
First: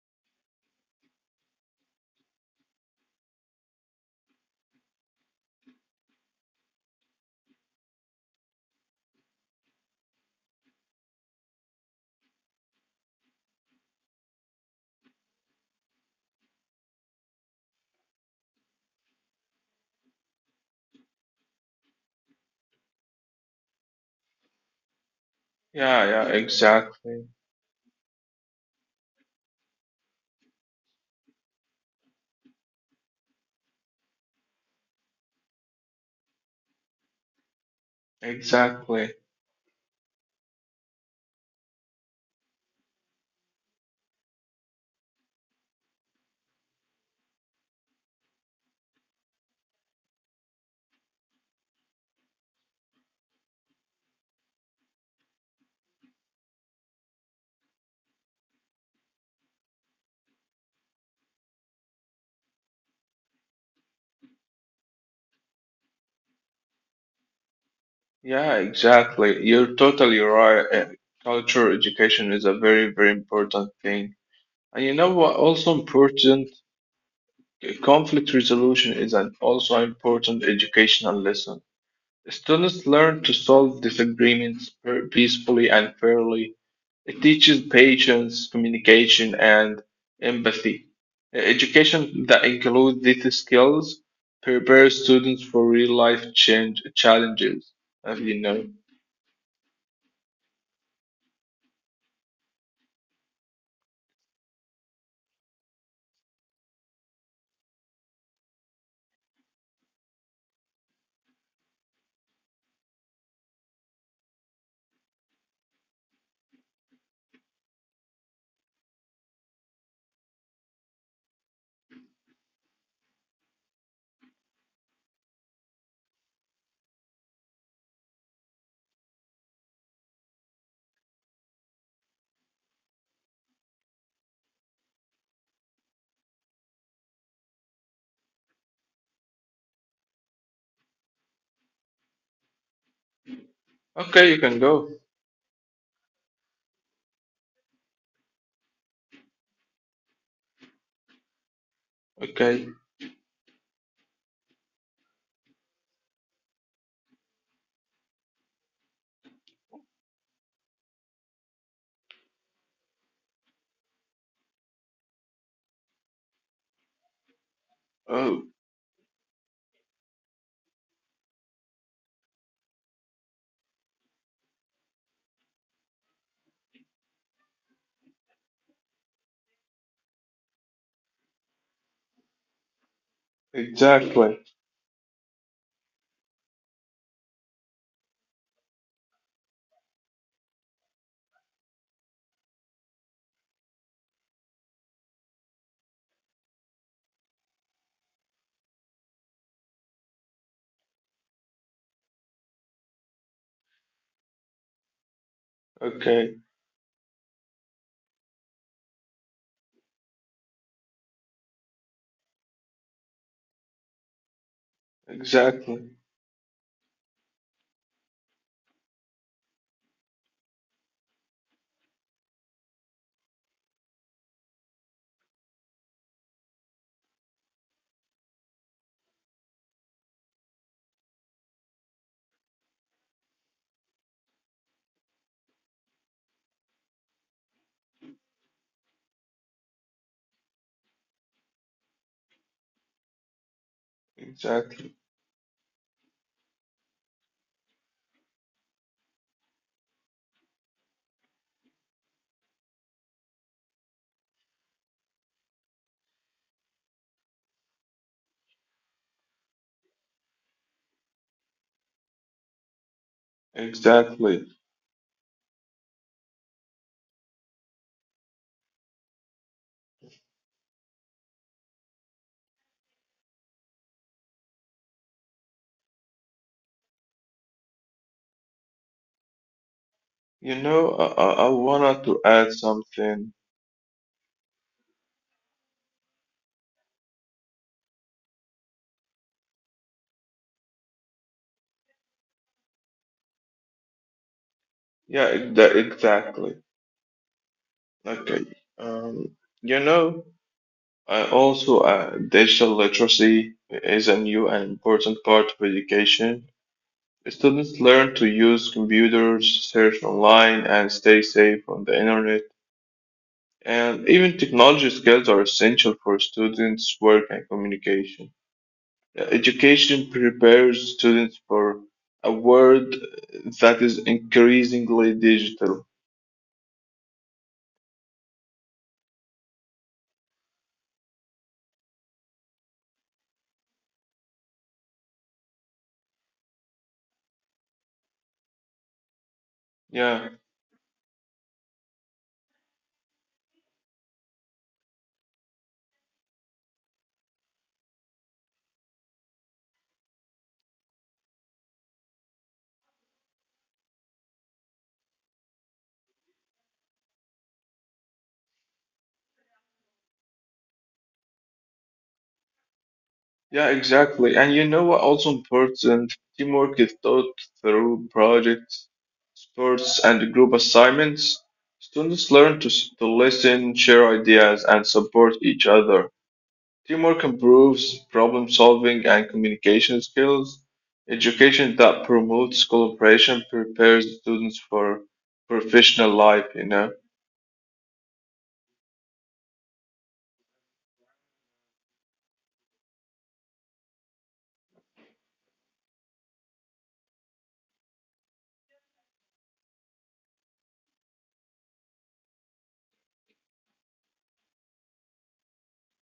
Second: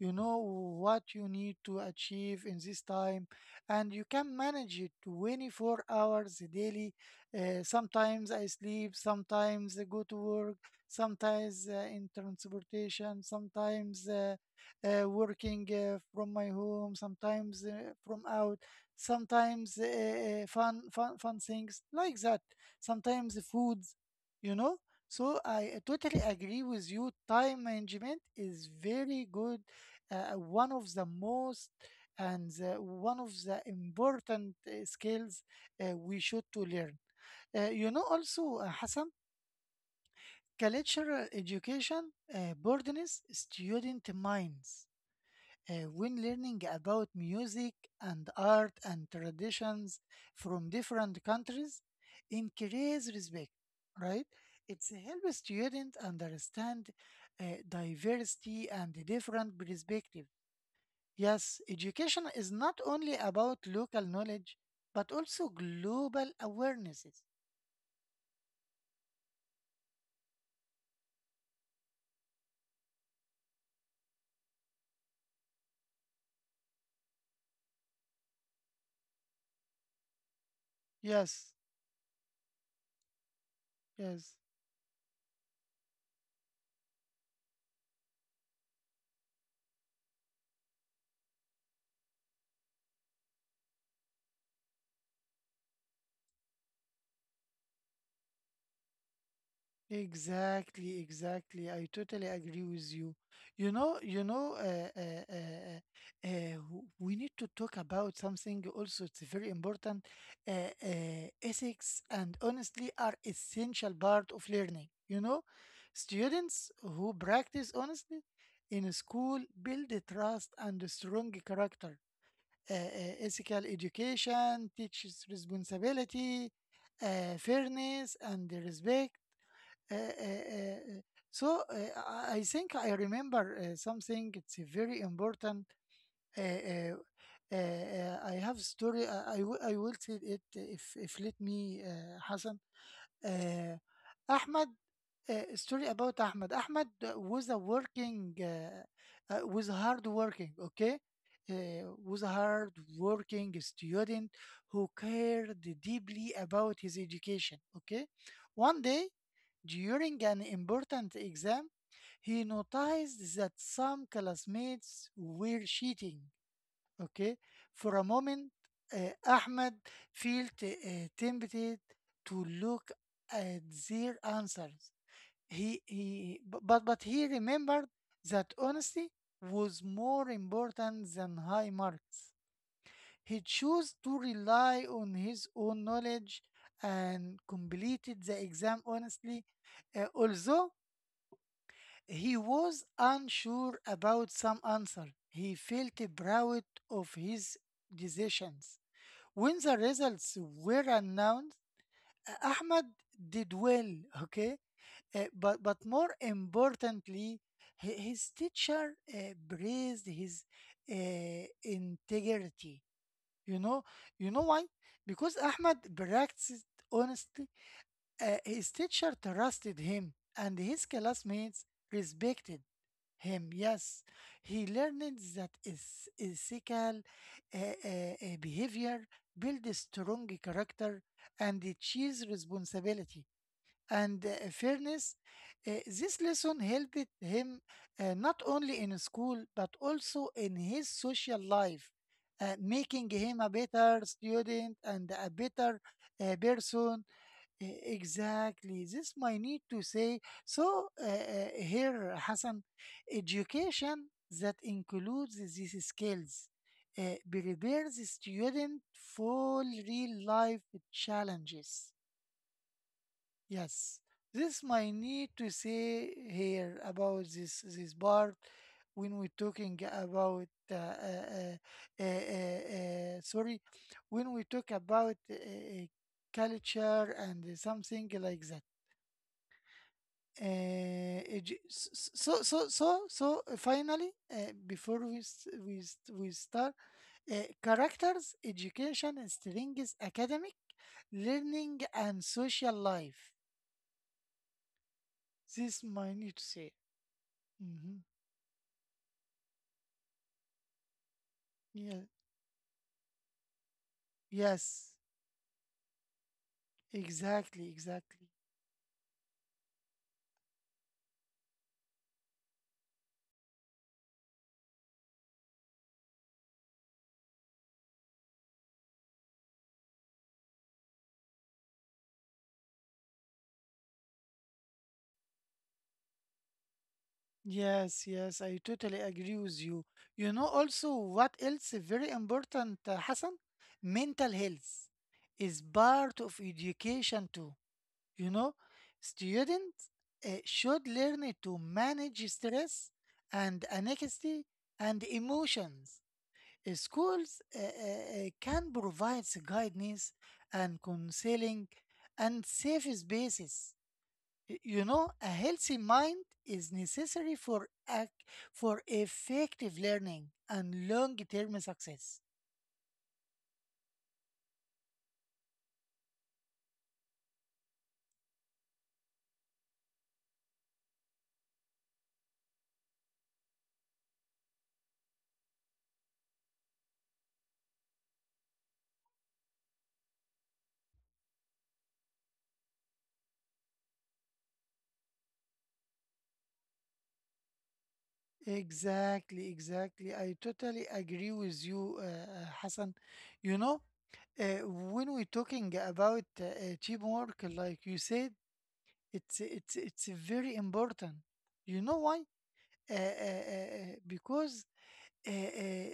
Speaker 1: you know what you need to achieve in this time, and you can manage it 24 hours daily. Sometimes I sleep, sometimes I go to work, sometimes in transportation, sometimes working from my home, sometimes from out, sometimes fun things like that, sometimes foods, you know. So I
Speaker 2: Yeah,
Speaker 1: totally
Speaker 2: yeah,
Speaker 1: agree with you.
Speaker 2: exactly.
Speaker 1: Time management is very good, one of the most and the, one of the important skills we should to learn. You know also, Hassan,
Speaker 2: Exactly.
Speaker 1: cultural education broadens student minds. When learning about music and art and traditions from different countries, increase respect, right? It helps students understand diversity and different perspectives. Yes, education is not only about local knowledge, but also global awarenesses.
Speaker 2: Yeah, exactly. You're totally right. Cultural education is a very, very important thing. And you know what also important? Conflict resolution is an also important educational
Speaker 1: Yes,
Speaker 2: lesson. Students learn to solve
Speaker 1: yes.
Speaker 2: disagreements peacefully and fairly. It teaches patience, communication, and empathy. Education that includes these skills prepares students for real life change challenges, as you know.
Speaker 1: Exactly, exactly. I totally agree with you. You know, w- We need to talk about something also. It's very important. Uh, Ethics and honestly are essential part of learning. You know, students who practice honestly in school build a trust and a strong character. Ethical education teaches responsibility, fairness, and the respect. uh, uh, uh, uh, so uh, I think I remember something. It's a very important. Uh, uh, I have story. I will tell it if let me, Hassan. Uh,
Speaker 2: Okay, you
Speaker 1: Ahmed,
Speaker 2: can go.
Speaker 1: story about Ahmed. Ahmed was hard working. Okay, was a hard
Speaker 2: Okay.
Speaker 1: working student who cared deeply about his education. Okay, one day during an important exam, he noticed that some classmates were cheating. Okay, for a moment,
Speaker 2: Oh,
Speaker 1: uh, Ahmed felt tempted to look at their answers. But he remembered that honesty was more important than high marks. He chose to
Speaker 2: exactly.
Speaker 1: rely on his own knowledge and completed the exam honestly, although he was unsure about some answer. He felt proud of his decisions. When the results were announced, Ahmad did well, okay? But more
Speaker 2: Okay,
Speaker 1: importantly, his teacher praised his integrity. You know, you know why? Because Ahmad
Speaker 2: exactly,
Speaker 1: practiced honestly. His teacher trusted him, and his classmates respected him. Yes, he learned that is ethical behavior builds strong character and it cheers responsibility and fairness. This lesson helped him not only in school but also in his social life, making him a better student and a
Speaker 2: exactly,
Speaker 1: better person. Exactly. This might need to say. So here, Hassan, education that includes these skills uh, prepares the student for real life challenges. Yes, this
Speaker 2: exactly.
Speaker 1: might need to say here about this part when we're talking about sorry, when we talk about culture and something like that.
Speaker 2: You know,
Speaker 1: It j-
Speaker 2: I
Speaker 1: s- s-
Speaker 2: wanted
Speaker 1: so
Speaker 2: to
Speaker 1: so
Speaker 2: add
Speaker 1: so so
Speaker 2: something.
Speaker 1: Finally, before we start, characters, education, and strings, academic, learning, and social life.
Speaker 2: Yeah,
Speaker 1: This might need to say.
Speaker 2: exactly.
Speaker 1: Hmm.
Speaker 2: Okay. Um, you know. Uh, also,
Speaker 1: Yeah.
Speaker 2: uh, digital literacy is a new and
Speaker 1: Yes.
Speaker 2: important part of education.
Speaker 1: Exactly.
Speaker 2: Students
Speaker 1: Exactly.
Speaker 2: learn to use computers, search online, and stay safe on the internet. And even technology skills are essential for students' work and communication. Education prepares students for a world that is increasingly digital.
Speaker 1: Yes. Yes. I totally agree with you. You know also what else is very important, Hassan? Mental health is part of education too. You know, students
Speaker 2: Yeah.
Speaker 1: should learn to manage stress and anxiety and emotions. Schools can provide guidance and counseling and safe spaces. You know, a healthy mind is necessary for effective learning and long-term success.
Speaker 2: Yeah, exactly. And you know what also important? Teamwork is taught through projects, sports, and group assignments. Students learn to, to listen, share ideas, and support each other. Teamwork improves problem solving and communication skills. Education that promotes cooperation prepares students for professional life, you know?
Speaker 1: Exactly, exactly. I totally agree with you, Hassan. You know, when we're talking about teamwork, like you said, it's very important. You know why? Because uh, uh,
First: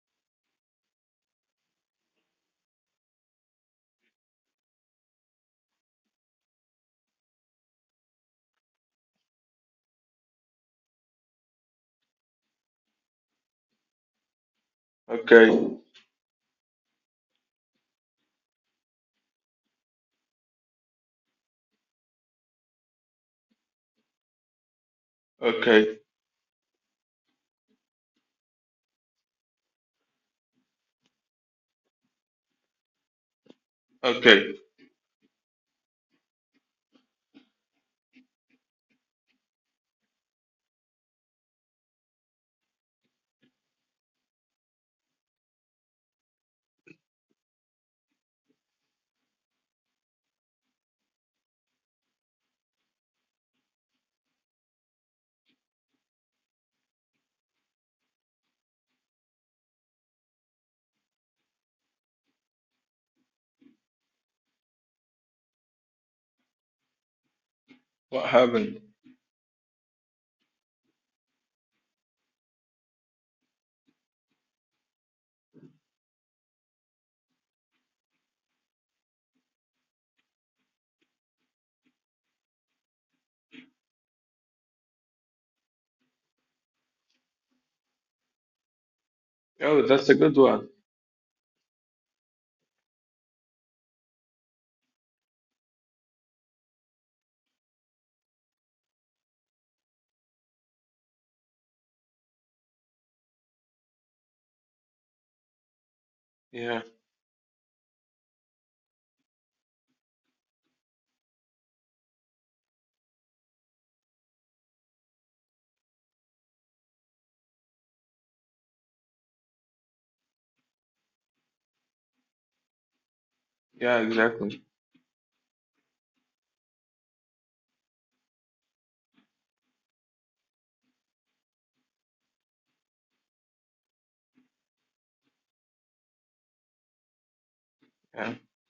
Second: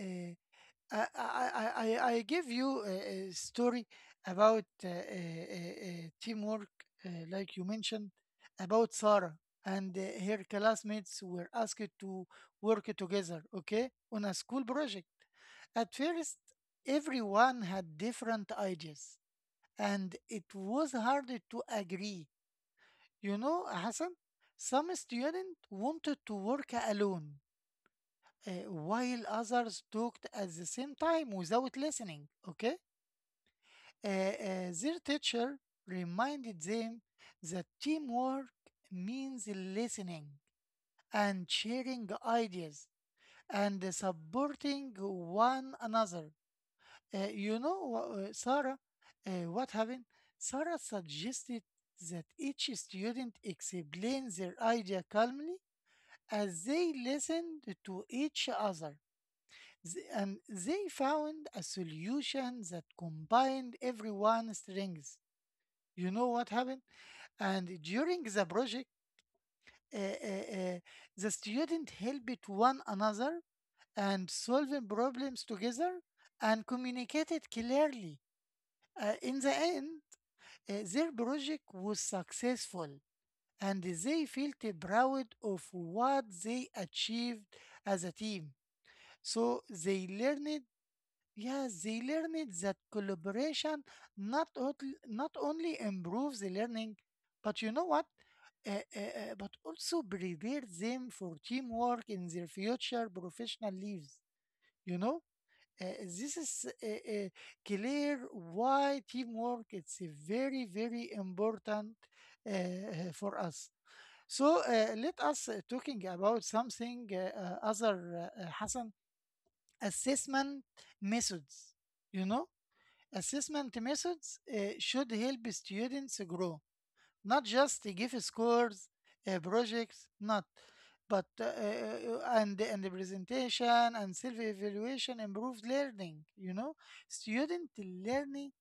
Speaker 1: uh, I give you a story about teamwork, like you mentioned, about Sarah, and her classmates were asked to work together, okay, on a school project.
Speaker 2: Okay,
Speaker 1: At first, everyone had different ideas and it was hard to agree. You know, Hassan, some students
Speaker 2: okay,
Speaker 1: wanted to work alone, while others talked at the same time without listening. Okay?
Speaker 2: okay.
Speaker 1: Their teacher reminded them that teamwork means listening and sharing ideas and supporting one another. Sarah, what happened? Sarah suggested that each student explain their idea calmly as they listened to each other. And they found a solution that combined everyone's strengths. You know what happened? And
Speaker 2: What
Speaker 1: during the
Speaker 2: happened?
Speaker 1: project, uh, uh, uh, the student helped one another and solving problems together and communicated clearly. In the end, their project was successful and they felt proud of what they achieved as a team. So
Speaker 2: Oh, that's
Speaker 1: they
Speaker 2: a good
Speaker 1: learned,
Speaker 2: one.
Speaker 1: yeah, they learned that collaboration not, ot- not only improves the learning, but you know what? But also prepared them for teamwork in their future professional lives, you know? This is
Speaker 2: Yeah,
Speaker 1: clear why teamwork it's a very very important for us. So let us talking about something other Hassan assessment methods. You know, assessment
Speaker 2: yeah,
Speaker 1: methods
Speaker 2: exactly.
Speaker 1: should help students grow not just to give scores, projects, not, but and the presentation and self-evaluation improved learning. You know, student
Speaker 2: Yeah.
Speaker 1: learning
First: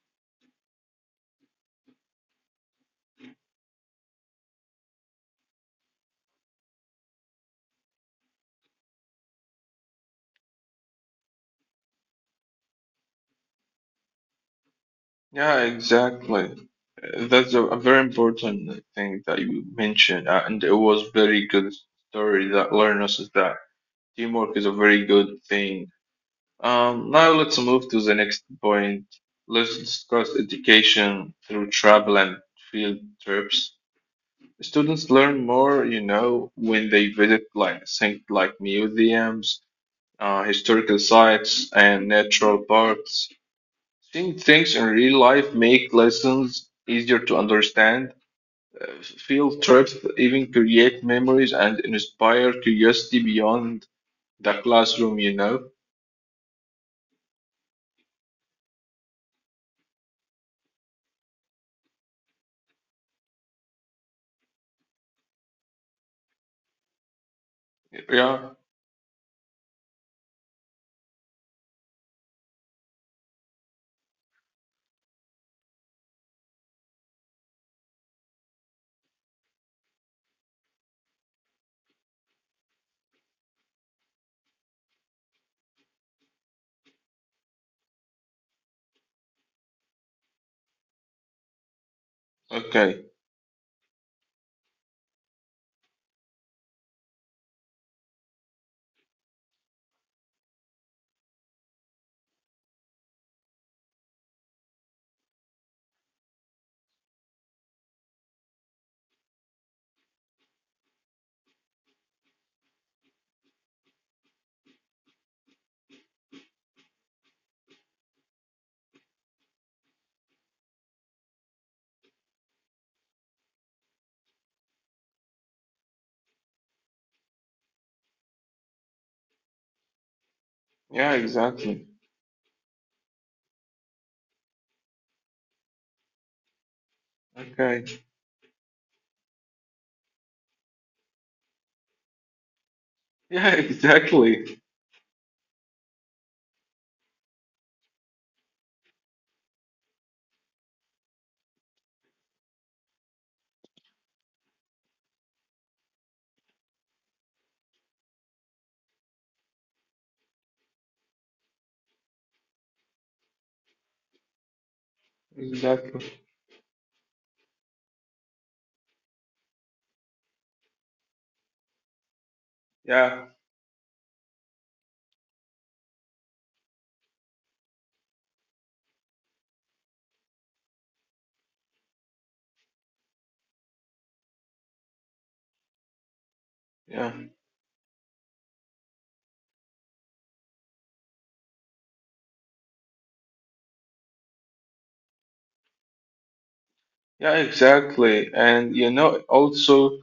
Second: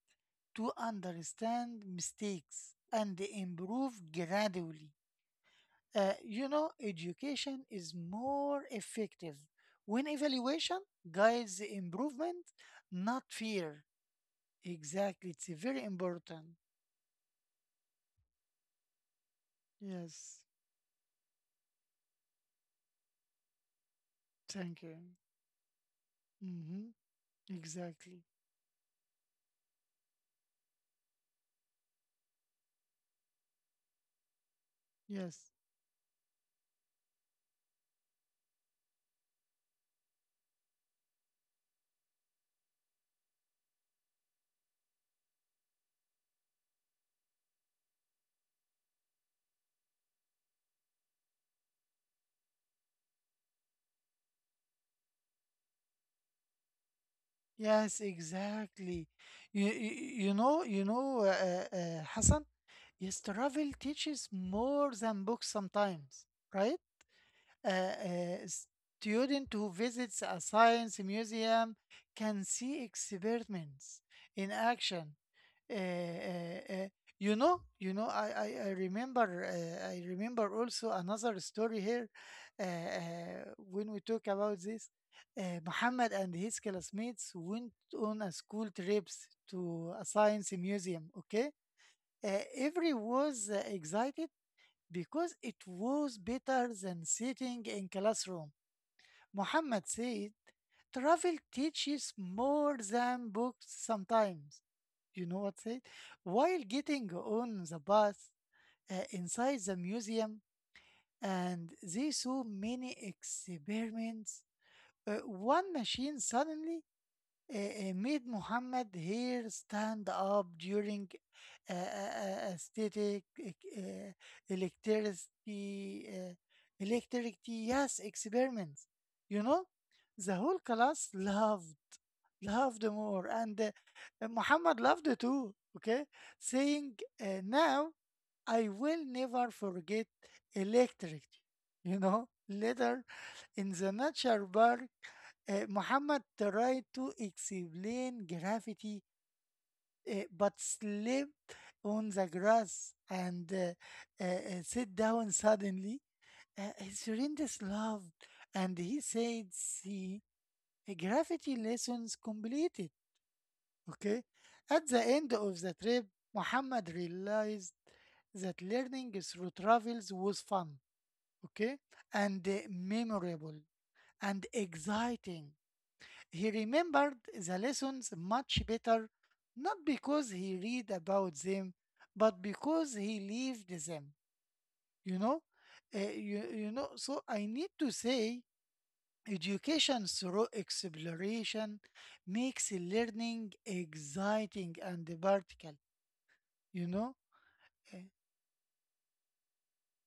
Speaker 1: to understand mistakes and improve gradually. You know, education is more effective when evaluation guides the improvement, not fear. Exactly, it's
Speaker 2: Yeah,
Speaker 1: very
Speaker 2: exactly.
Speaker 1: important.
Speaker 2: That's a very important thing that you mentioned,
Speaker 1: Yes,
Speaker 2: and it was very good story that learned us is that teamwork is a
Speaker 1: thank you.
Speaker 2: very good thing.
Speaker 1: Mhm.
Speaker 2: Now let's move to the
Speaker 1: Exactly.
Speaker 2: next point. Let's discuss education through travel and field trips. Students learn
Speaker 1: Yes.
Speaker 2: more, you know, when they visit like things like museums, historical sites, and natural parks. Seeing things in real life make lessons easier to understand. Field trips even create memories and inspire curiosity beyond the classroom, you know?
Speaker 1: Yes, exactly. You, you, Hassan, yes, travel teaches more than books sometimes, right? Uh, uh,
Speaker 2: Yeah,
Speaker 1: Student who visits a science museum can see experiments in action. uh, uh, uh, I remember also another story here uh, uh, when we talk about this. Muhammad and his classmates went on a school trips to a science museum. Okay,
Speaker 2: okay.
Speaker 1: everyone was excited because it was better than sitting in classroom. Muhammad said, travel teaches more than books sometimes. You know what said? While getting on the bus, inside the museum, and they saw many experiments. One machine suddenly made Muhammad here stand up during uh, uh, static uh, electricity uh, electricity, yes, experiments. You know, the whole class
Speaker 2: Yeah,
Speaker 1: loved
Speaker 2: exactly.
Speaker 1: loved more and Muhammad loved it too. Okay, saying
Speaker 2: Okay.
Speaker 1: now, I will never forget electricity. You know, later
Speaker 2: Yeah, (laughs)
Speaker 1: in the nature
Speaker 2: exactly.
Speaker 1: park, Muhammad tried to explain gravity, but slipped on the grass and sat down suddenly. His friend is loved, and he said, see, gravity lessons complete. Okay. At the end of the trip,
Speaker 2: Exactly.
Speaker 1: Muhammad realized that learning through travels was fun, okay, and
Speaker 2: Yeah,
Speaker 1: memorable and exciting. He remembered the lessons much better, not because he read about them, but because he lived them. You know,
Speaker 2: yeah.
Speaker 1: So I need to say, education through exploration makes learning exciting and practical You know?
Speaker 2: Yeah,
Speaker 1: Eh,
Speaker 2: exactly. And you know, also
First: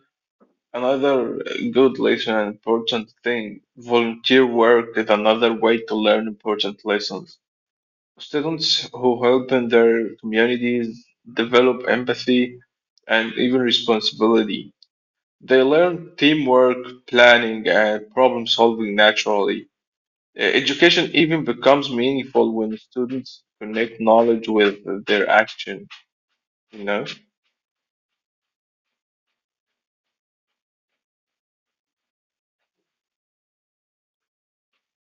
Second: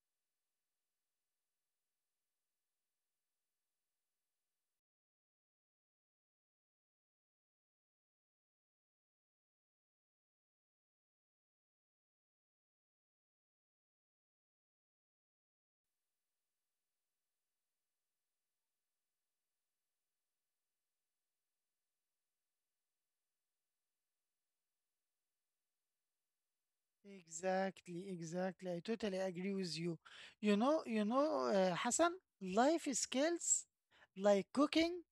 Speaker 2: another good lesson and important thing, volunteer work is another way to learn important lessons. Students who help in their communities develop empathy and even responsibility. They learn teamwork, planning, and problem solving naturally. Education even becomes meaningful when students connect knowledge with their action, you know?
Speaker 1: Exactly, exactly. I totally agree with you. Hassan, life skills like cooking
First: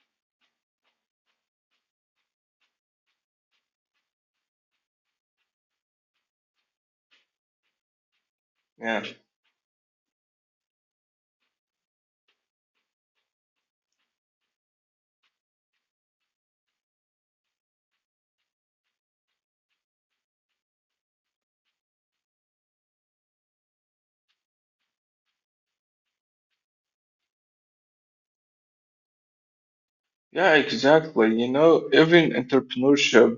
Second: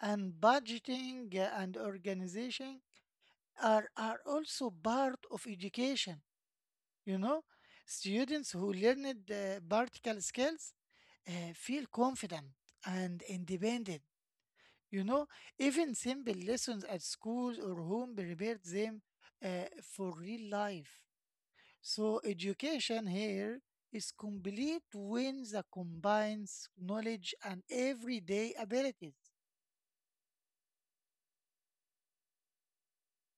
Speaker 1: and budgeting, and organization are also part of education. You know, students who
Speaker 2: Yeah.
Speaker 1: learned practical skills feel confident and independent. You know, even simple lessons at school or home prepared them uh, for real life. So education here is complete wins that combines knowledge and everyday abilities.
Speaker 2: Yeah, exactly. You know, even entrepreneurship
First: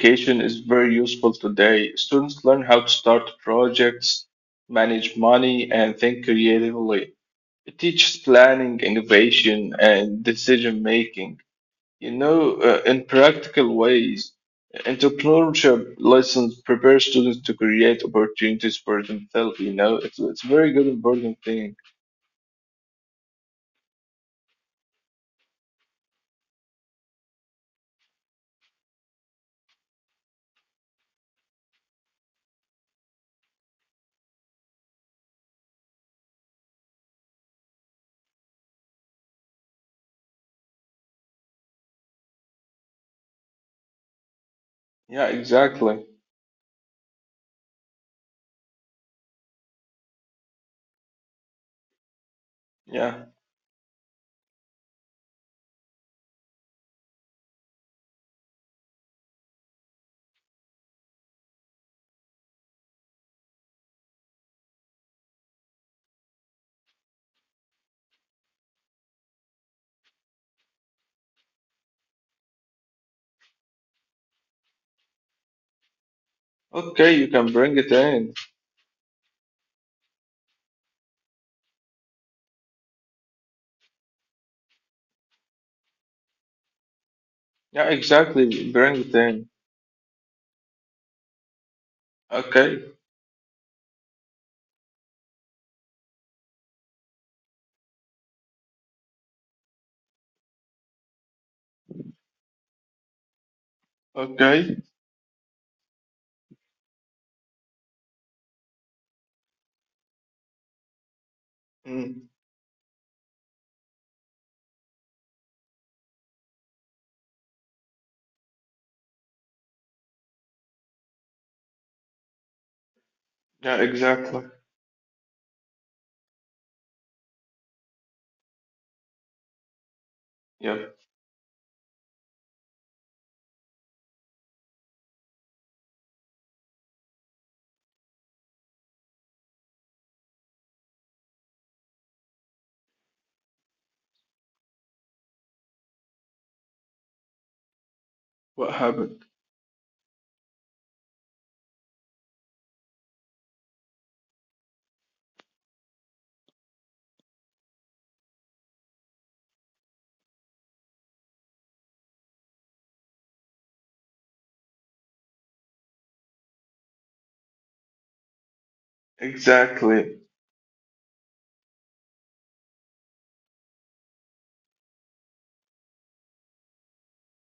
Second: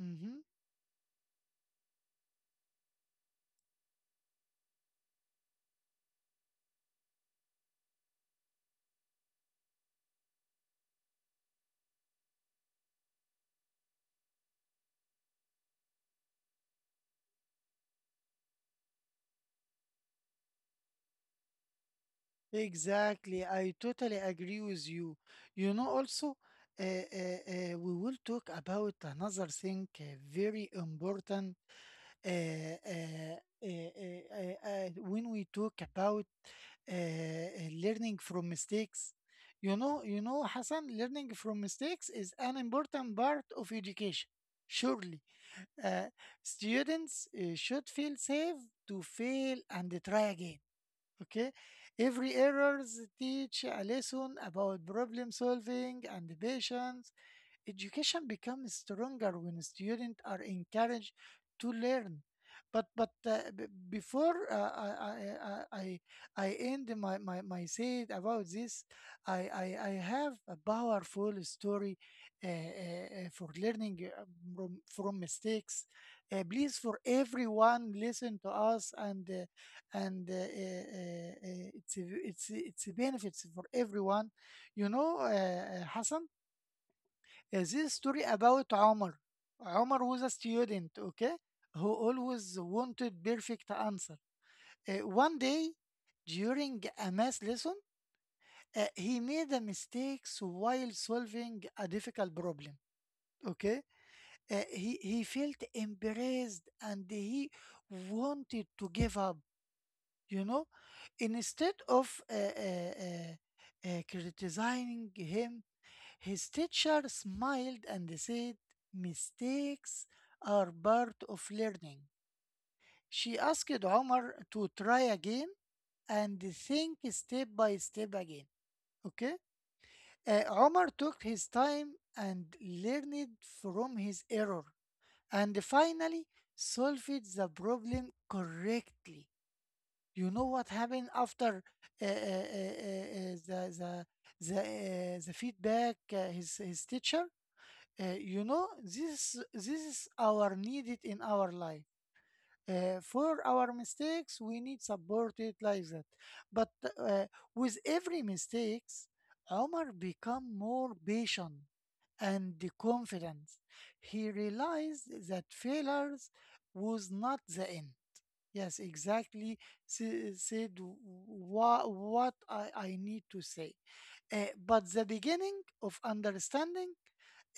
Speaker 1: Mm-hmm.
Speaker 2: is very useful today. Students learn how to start projects, manage money, and think creatively. It teaches planning, innovation, and decision making. You know, in practical ways, entrepreneurship lessons prepare students to create opportunities for themselves. You know, it's a very good important thing.
Speaker 1: Exactly, I totally agree with you. You know, also, we will talk about another thing, very important, uh, uh, when we talk about learning from mistakes. Hassan, learning from mistakes is an important part of education. Surely,
Speaker 2: Yeah, exactly.
Speaker 1: uh, students should feel safe to fail and try again. Okay, every errors
Speaker 2: Yeah.
Speaker 1: teach a lesson about problem solving and patience. Education becomes stronger when students are encouraged to learn. Before I end my say about this, I have a powerful story for learning from mistakes. Please, for
Speaker 2: Okay, you can bring it
Speaker 1: everyone,
Speaker 2: in.
Speaker 1: listen to us and it's a benefits for everyone. You know, Hassan. This
Speaker 2: Yeah,
Speaker 1: is story
Speaker 2: exactly.
Speaker 1: about
Speaker 2: Bring it
Speaker 1: Omar.
Speaker 2: in.
Speaker 1: Omar was a student, okay, who always
Speaker 2: Okay.
Speaker 1: wanted perfect answer. One day, during a math lesson, he made a mistake while solving a difficult problem. Okay.
Speaker 2: Okay.
Speaker 1: He felt embarrassed and he wanted to give up. You know, instead of
Speaker 2: Mm.
Speaker 1: uh, uh, uh, criticizing him, his teacher smiled and said, mistakes are part of learning. She
Speaker 2: Yeah,
Speaker 1: asked
Speaker 2: exactly.
Speaker 1: Omar to try again and think step by step again. Okay? Omar
Speaker 2: Yeah.
Speaker 1: took his time and learned from his error and finally solved the problem correctly. You know what happened after uh, uh, uh, uh, uh, the, the, the feedback, his teacher? You know,
Speaker 2: What happened?
Speaker 1: this is our needed in our life. For our mistakes, we need supported like that. But uh, with every mistakes, Omar become more patient and confident. He realized that failures was not the end. Yes, exactly.
Speaker 2: Exactly.
Speaker 1: Said what I need to say. But the beginning of understanding,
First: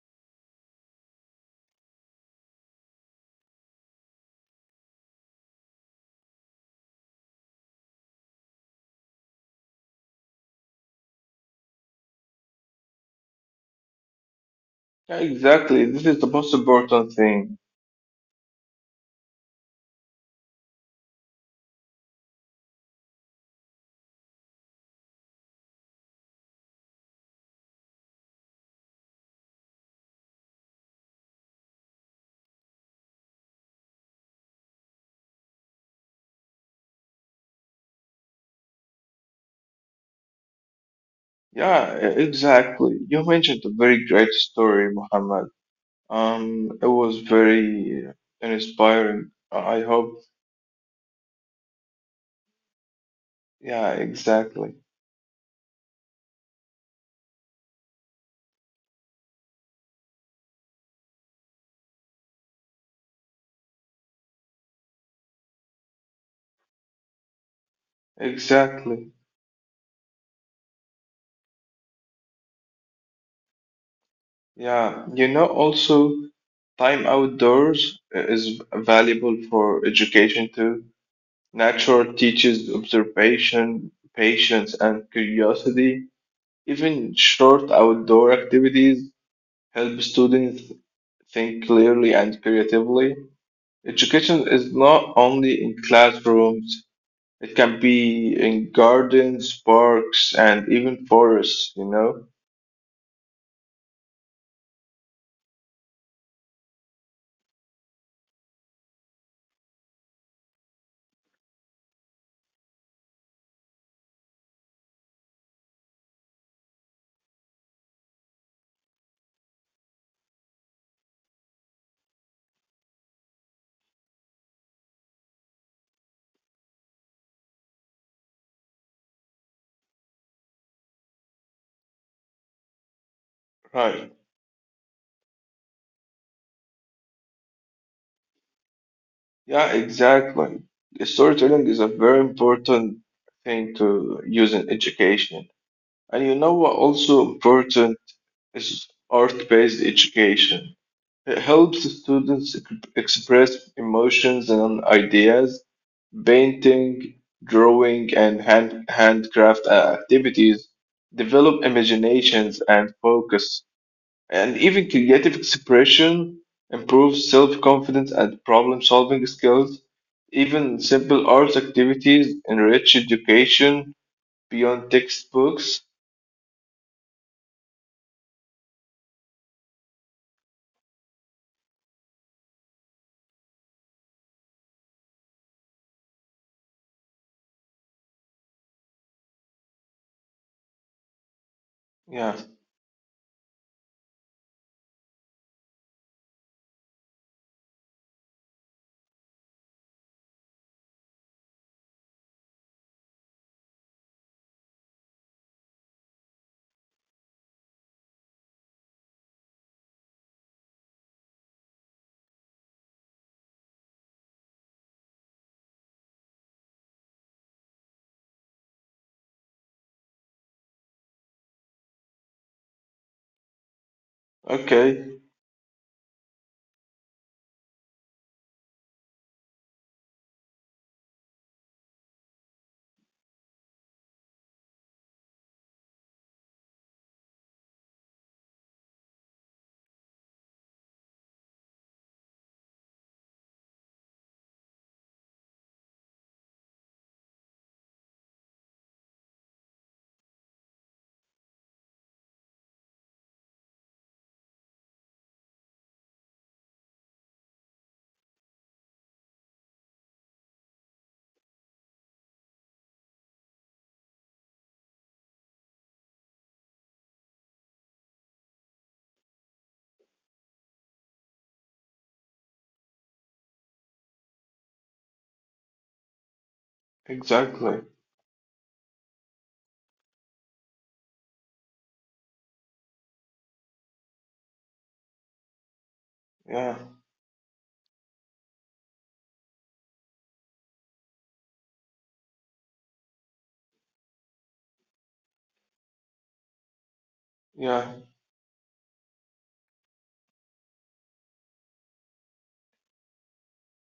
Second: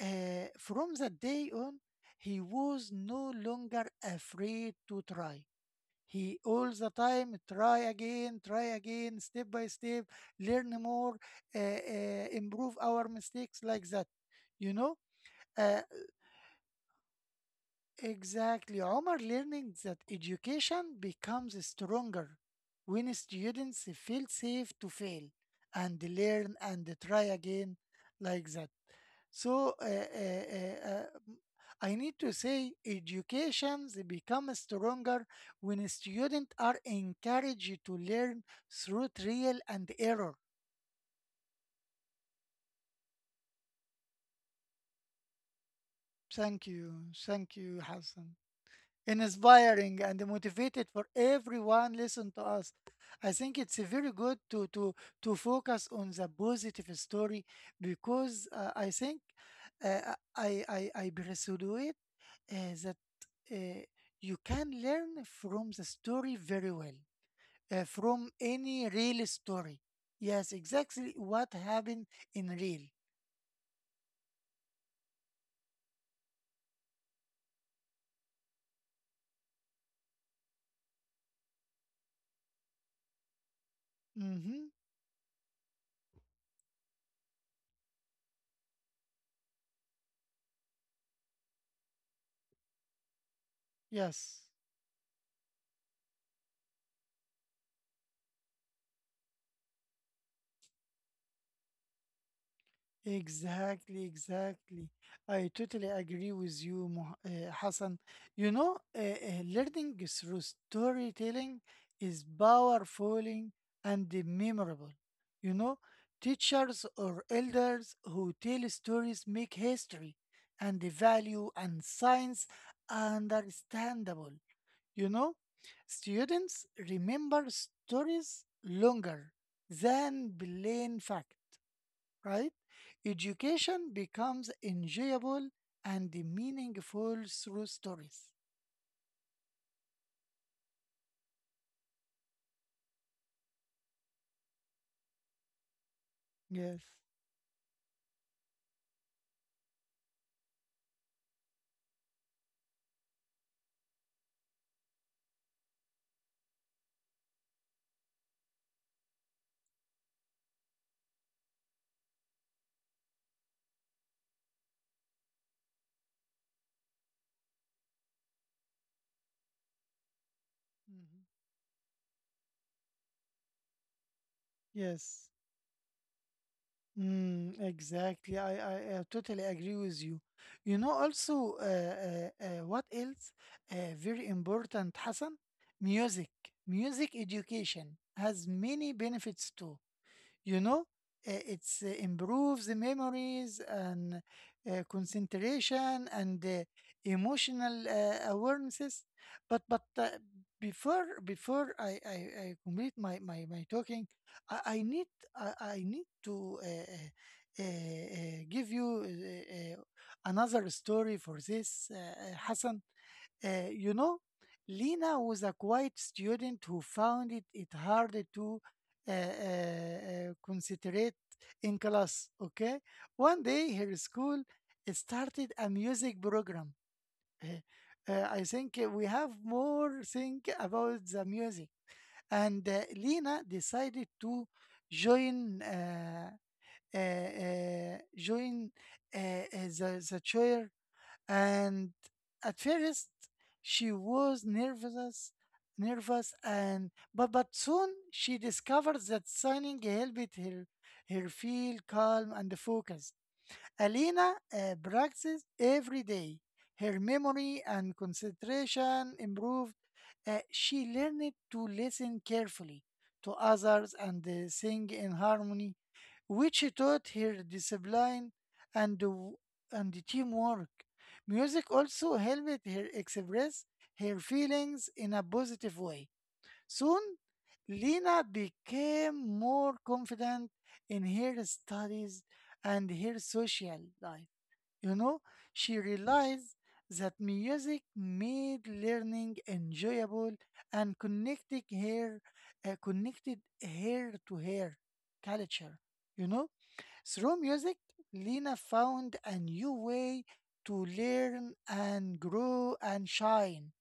Speaker 1: from that day on, he was no longer afraid to try. He all the time try again, step by step, learn more, improve our mistakes like that. You know,
Speaker 2: Yeah,
Speaker 1: uh,
Speaker 2: exactly. This is the most important thing.
Speaker 1: exactly. Omar learning that education becomes stronger when students feel safe to fail and learn and try again like that. So m- I need to say education becomes stronger when students are encouraged to learn through trial and error.
Speaker 2: Yeah, exactly. You mentioned a very great story, Muhammad.
Speaker 1: Thank
Speaker 2: It
Speaker 1: you.
Speaker 2: was
Speaker 1: Thank you,
Speaker 2: very
Speaker 1: Hassan.
Speaker 2: inspiring. I
Speaker 1: Inspiring
Speaker 2: hope.
Speaker 1: and motivated for everyone listen to us. I think it's
Speaker 2: Yeah,
Speaker 1: very good to
Speaker 2: exactly.
Speaker 1: to to focus on the positive story because I think I persuaded that uh, you can learn from the story very well from any
Speaker 2: Exactly.
Speaker 1: real story. Yes, exactly what happened in real.
Speaker 2: Yeah, you know, also time outdoors is valuable for education too. Nature teaches observation, patience,
Speaker 1: Mm-hmm.
Speaker 2: and curiosity. Even short outdoor activities help students think clearly and creatively.
Speaker 1: Yes.
Speaker 2: Education is not only in classrooms, it can be in gardens, parks, and even forests, you know?
Speaker 1: Exactly, exactly. I totally agree with you, Hassan. You know, learning through storytelling is powerful and memorable. You know, teachers or elders who tell stories make history and the value and science understandable. You know, students remember stories longer than plain fact, right? Education
Speaker 2: Right.
Speaker 1: becomes enjoyable and meaningful through stories.
Speaker 2: Yeah, exactly. Storytelling is a very important thing to use in education. And you know what
Speaker 1: Yes.
Speaker 2: also important is art-based education. It helps students express emotions and ideas. Painting, drawing, and hand, handcraft activities develop imaginations and focus, and even creative expression improves self-confidence and problem-solving skills. Even
Speaker 1: Mhm.
Speaker 2: simple arts activities enrich education beyond
Speaker 1: Yes.
Speaker 2: textbooks.
Speaker 1: Exactly. I totally agree with you. You know, also, what else? Very important, Hassan. Music. Music education has many benefits too. You know, it's
Speaker 2: Yeah.
Speaker 1: improves the memories and concentration and emotional awarenesses. But before I complete my talking, I need I need to give you another story for this, Hassan. You know, Lena was a quiet student who found it hard to uh, uh, concentrate in class. Okay, one day her school
Speaker 2: Okay.
Speaker 1: started a music program. Uh, I think we have more think about the music, and Lena decided to join. Uh, join the choir, and at first she was nervous and but soon she discovered that signing helped her feel calm and focused. Alina practiced every day. Her memory and concentration improved. She learned to listen carefully to others and sing in harmony, which taught her discipline and, w- and teamwork. Music also helped her express her feelings in a positive way. Soon,
Speaker 2: Exactly.
Speaker 1: Lena became more confident in her studies and her social life. You know, she realized
Speaker 2: Yeah.
Speaker 1: that music made learning enjoyable and connected her to her culture. You know, through music,
Speaker 2: Yeah.
Speaker 1: Lena found a new way to learn and grow and shine.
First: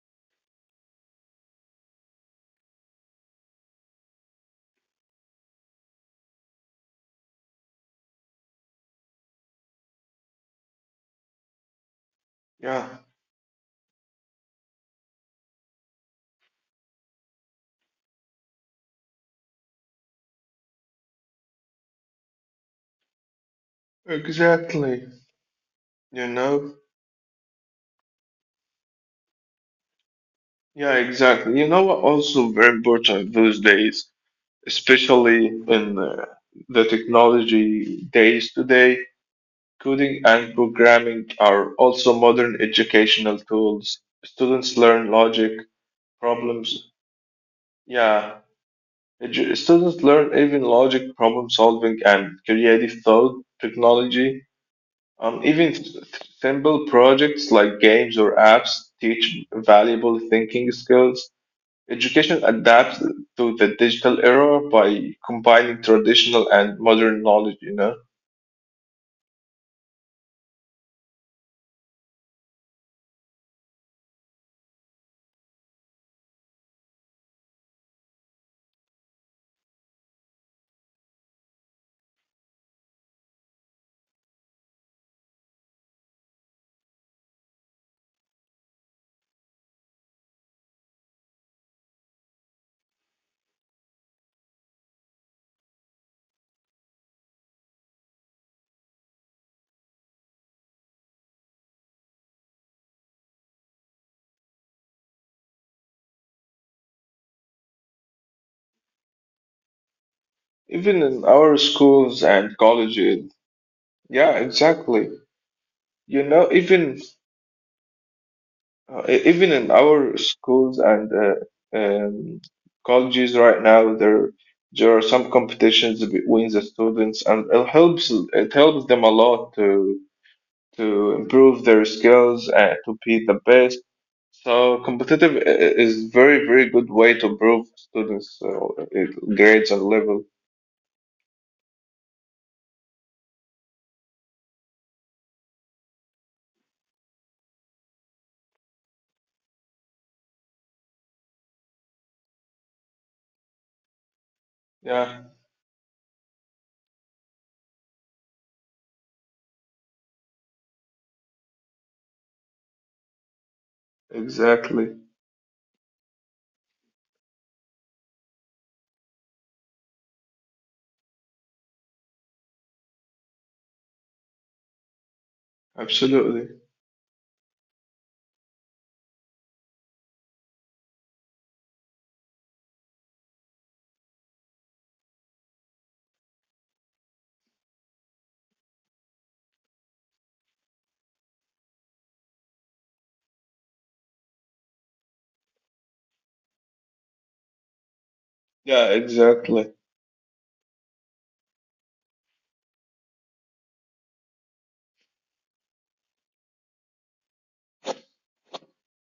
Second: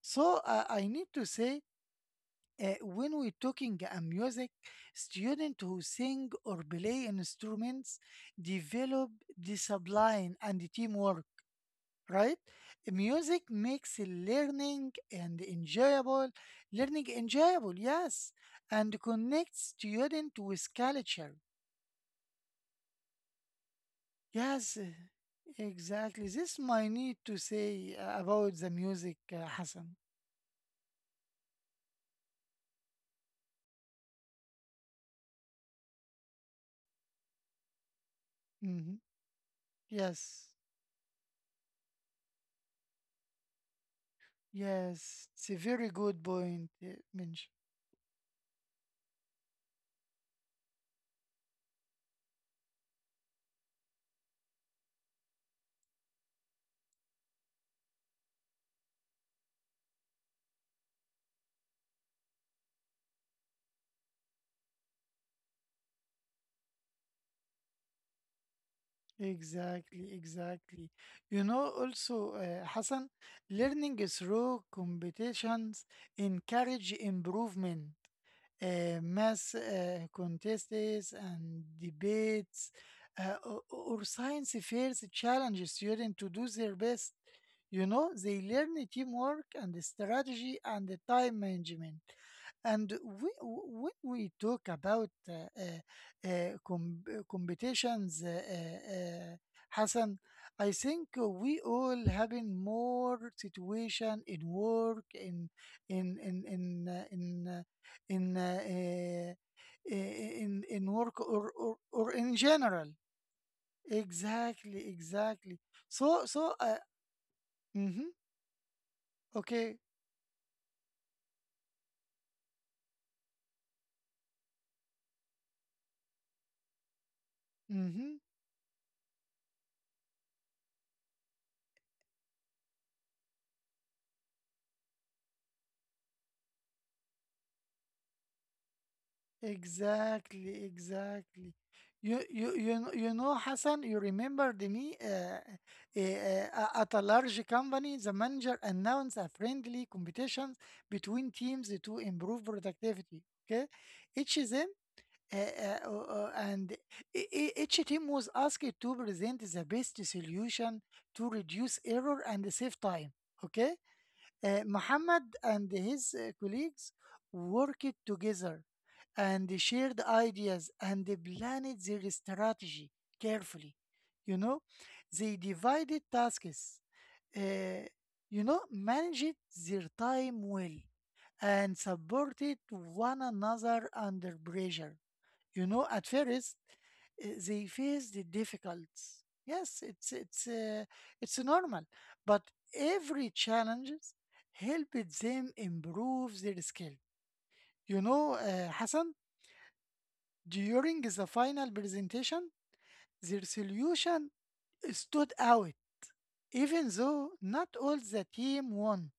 Speaker 1: So I need to say, when we're talking a music, students who sing or play instruments develop discipline and teamwork, right?
Speaker 2: Yeah.
Speaker 1: Music makes learning enjoyable, yes, and connects student with culture. Yes,
Speaker 2: Exactly. You
Speaker 1: exactly. This is
Speaker 2: know?
Speaker 1: my need to say about the music, Hassan.
Speaker 2: Yeah, exactly. You know what also very important those days, especially in the technology days today,
Speaker 1: hmm
Speaker 2: coding and
Speaker 1: Yes,
Speaker 2: programming are also modern educational tools. Students learn
Speaker 1: yes,
Speaker 2: logic,
Speaker 1: it's a very good point,
Speaker 2: problems.
Speaker 1: Minj.
Speaker 2: Yeah, students learn even logic, problem solving, and creative thought technology. Even simple projects like games or apps teach valuable thinking skills. Education adapts to the digital era by combining traditional and modern knowledge, you know.
Speaker 1: Exactly, exactly. You know, also, Hassan, learning through competitions encourage improvement. Math contests and debates, or science fairs challenge students to do their best. You know, they learn teamwork and strategy and the time management. And we, when we talk about competitions, Hassan, I think we all having more situation in work, in in in uh, in uh, in in
Speaker 2: Even
Speaker 1: work
Speaker 2: in
Speaker 1: or
Speaker 2: our
Speaker 1: or, or
Speaker 2: schools
Speaker 1: in
Speaker 2: and
Speaker 1: general.
Speaker 2: colleges, yeah,
Speaker 1: Exactly,
Speaker 2: exactly.
Speaker 1: exactly.
Speaker 2: You
Speaker 1: So
Speaker 2: know,
Speaker 1: so.
Speaker 2: even
Speaker 1: Mm-hmm,
Speaker 2: uh, even in
Speaker 1: okay.
Speaker 2: our schools and colleges right now, there are some competitions between the students, and it helps
Speaker 1: Mm-hmm.
Speaker 2: it helps them a lot to improve their skills and to be the best. So competitive is very, very good way to improve students' i- grades and level.
Speaker 1: Exactly, exactly. Hassan, you remembered me at a large company, the manager announced a friendly competition between teams to improve productivity. Okay, each team
Speaker 2: Yeah,
Speaker 1: and each team was asked to present the best solution to reduce error and save time. Okay,
Speaker 2: exactly.
Speaker 1: Muhammad and his colleagues worked together and shared ideas and planned their strategy carefully. You know, they divided
Speaker 2: Absolutely.
Speaker 1: tasks, uh, managed their time well and supported one another under pressure. You know, at first, they face the difficulties. Yes, it's normal, but every challenges helped them improve their skill. You know,
Speaker 2: Yeah,
Speaker 1: Hassan,
Speaker 2: exactly.
Speaker 1: during the final presentation, their solution stood out, even though not all the team won.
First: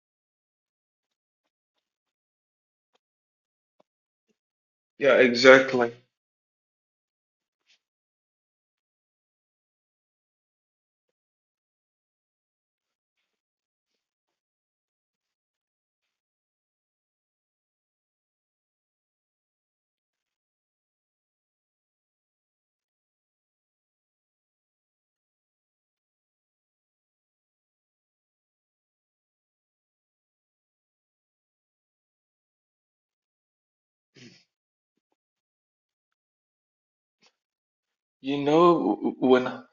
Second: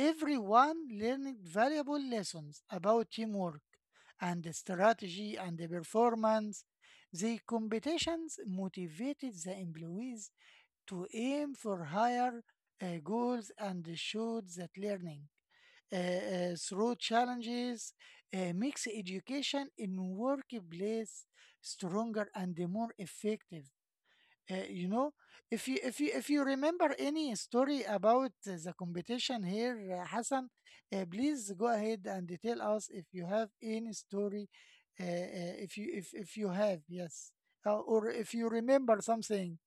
Speaker 1: Everyone learned valuable lessons about teamwork and the
Speaker 2: Yeah,
Speaker 1: strategy and the
Speaker 2: exactly.
Speaker 1: performance. The competitions motivated the employees to aim for higher goals and showed that learning through challenges makes education in workplace stronger and more effective. You know, if you remember any story about the competition here, Hassan, please go ahead and tell us if you have any story. If if you have, yes, or
Speaker 2: You
Speaker 1: if you
Speaker 2: know,
Speaker 1: remember
Speaker 2: w- when
Speaker 1: something,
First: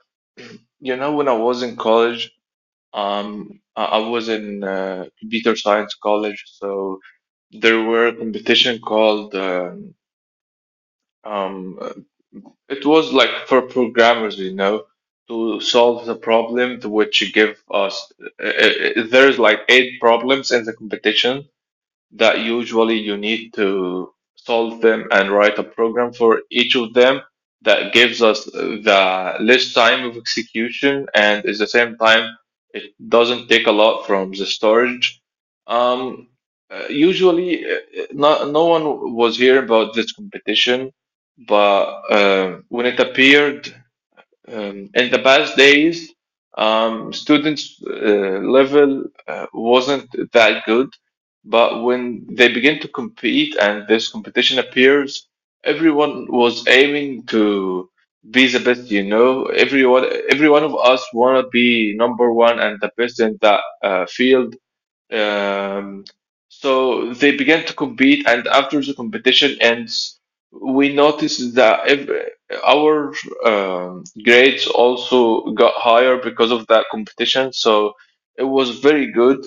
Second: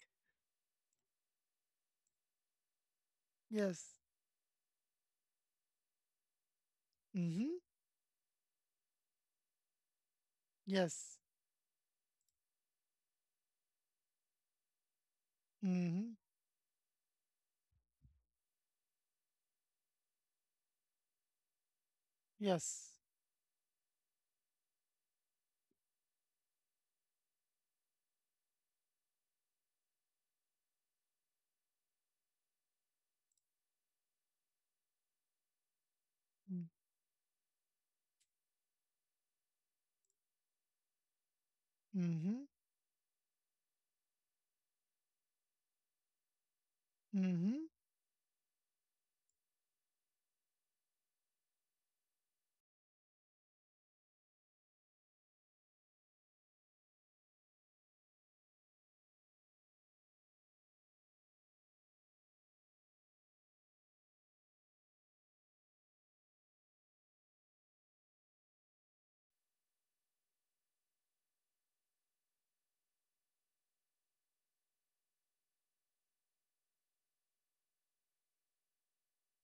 Speaker 2: you know when I was in college, um, I
Speaker 1: yes.
Speaker 2: I was in computer science college, so
Speaker 1: Mm-hmm.
Speaker 2: there were a competition called
Speaker 1: Yes.
Speaker 2: um, it was like for programmers, you know, to solve the
Speaker 1: Mm-hmm.
Speaker 2: problem to which you give us. There's like eight problems in the competition, that
Speaker 1: Yes.
Speaker 2: usually you need to solve them and write a program for each of them that gives us the less time of execution and at the same time it doesn't take a lot from the storage. Um, usually, no, no one was here about this competition, but
Speaker 1: Mm-hmm.
Speaker 2: when it appeared, in the past days,
Speaker 1: Mm-hmm.
Speaker 2: students' level wasn't that good, but when they begin to compete and this competition appears, everyone was aiming to be the best. You know, everyone, every one of us wanna be number one and the best in that field. Um, so they began to compete, and after the competition ends, we noticed that ev our grades also got higher because of that competition. So it was very good.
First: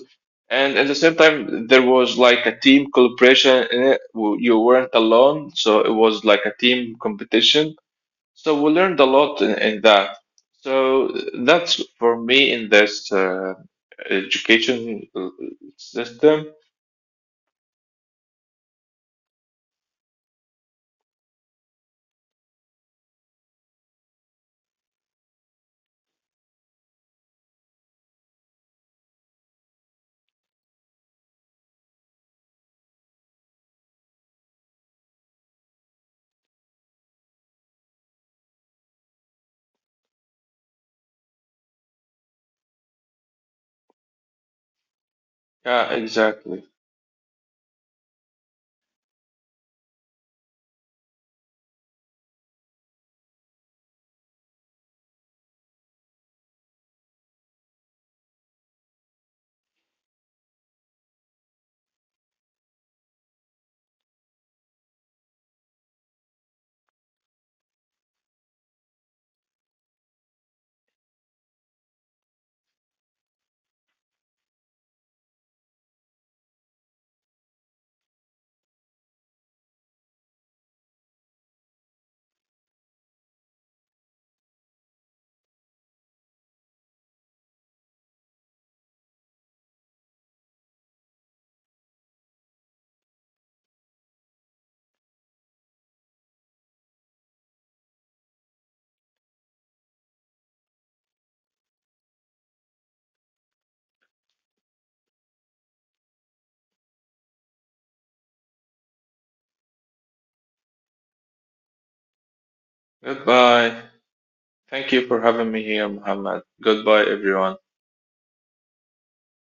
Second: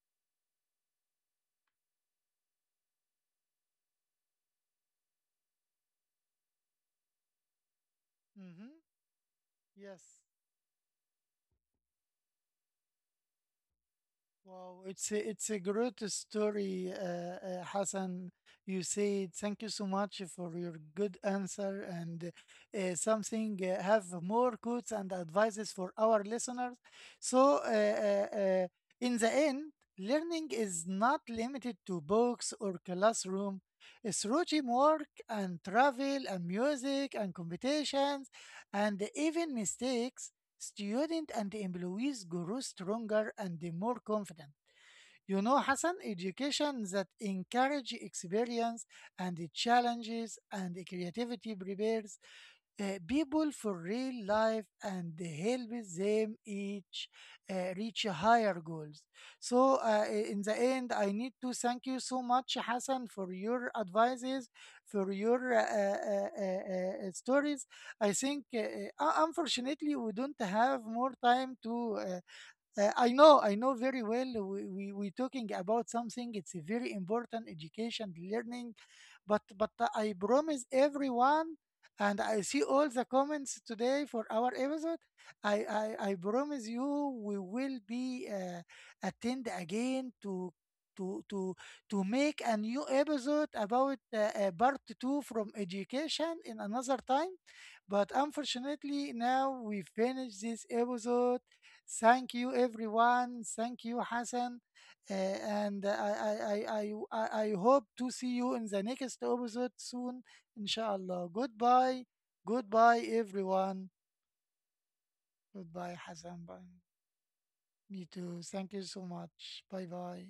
Speaker 2: And at the same time, there was like a team collaboration in it. You weren't alone, so it was like a team competition. So we
Speaker 1: Mm-hmm.
Speaker 2: learned a lot in
Speaker 1: Yes.
Speaker 2: that. So that's for me in this. Uh,
Speaker 1: Wow,
Speaker 2: education
Speaker 1: it's a,
Speaker 2: uh,
Speaker 1: it's a great
Speaker 2: system.
Speaker 1: story, Hassan. You said thank you so much for your good answer and something have more quotes and advices for our listeners. So, in the end, learning is not limited to books or classroom. It's through teamwork and travel and music and competitions and even mistakes students and employees grow stronger and more confident. You know, Hassan,
Speaker 2: Yeah,
Speaker 1: education
Speaker 2: exactly.
Speaker 1: that encourage experience and challenges and creativity prepares people for real life and help them each reach higher goals. So, in the end, I need to thank you so much, Hassan, for your advices, for your stories. I think, unfortunately, we don't have more time to. I know very well. We talking about something. It's a very important education, learning, but I promise everyone, and I see all the comments today for our episode. I promise you, we will be attend again to. To, to to make a new episode about part two from education in another time. But unfortunately now we finish this episode. Thank you, everyone. Thank you, Hassan. And I hope to see you in the next episode soon, inshallah. Goodbye. Goodbye, everyone.
Speaker 2: Goodbye. Thank
Speaker 1: Goodbye,
Speaker 2: you for having
Speaker 1: Hassan.
Speaker 2: me
Speaker 1: Bye.
Speaker 2: here, Muhammad. Goodbye,
Speaker 1: Me
Speaker 2: everyone.
Speaker 1: too. Thank you so much. Bye bye.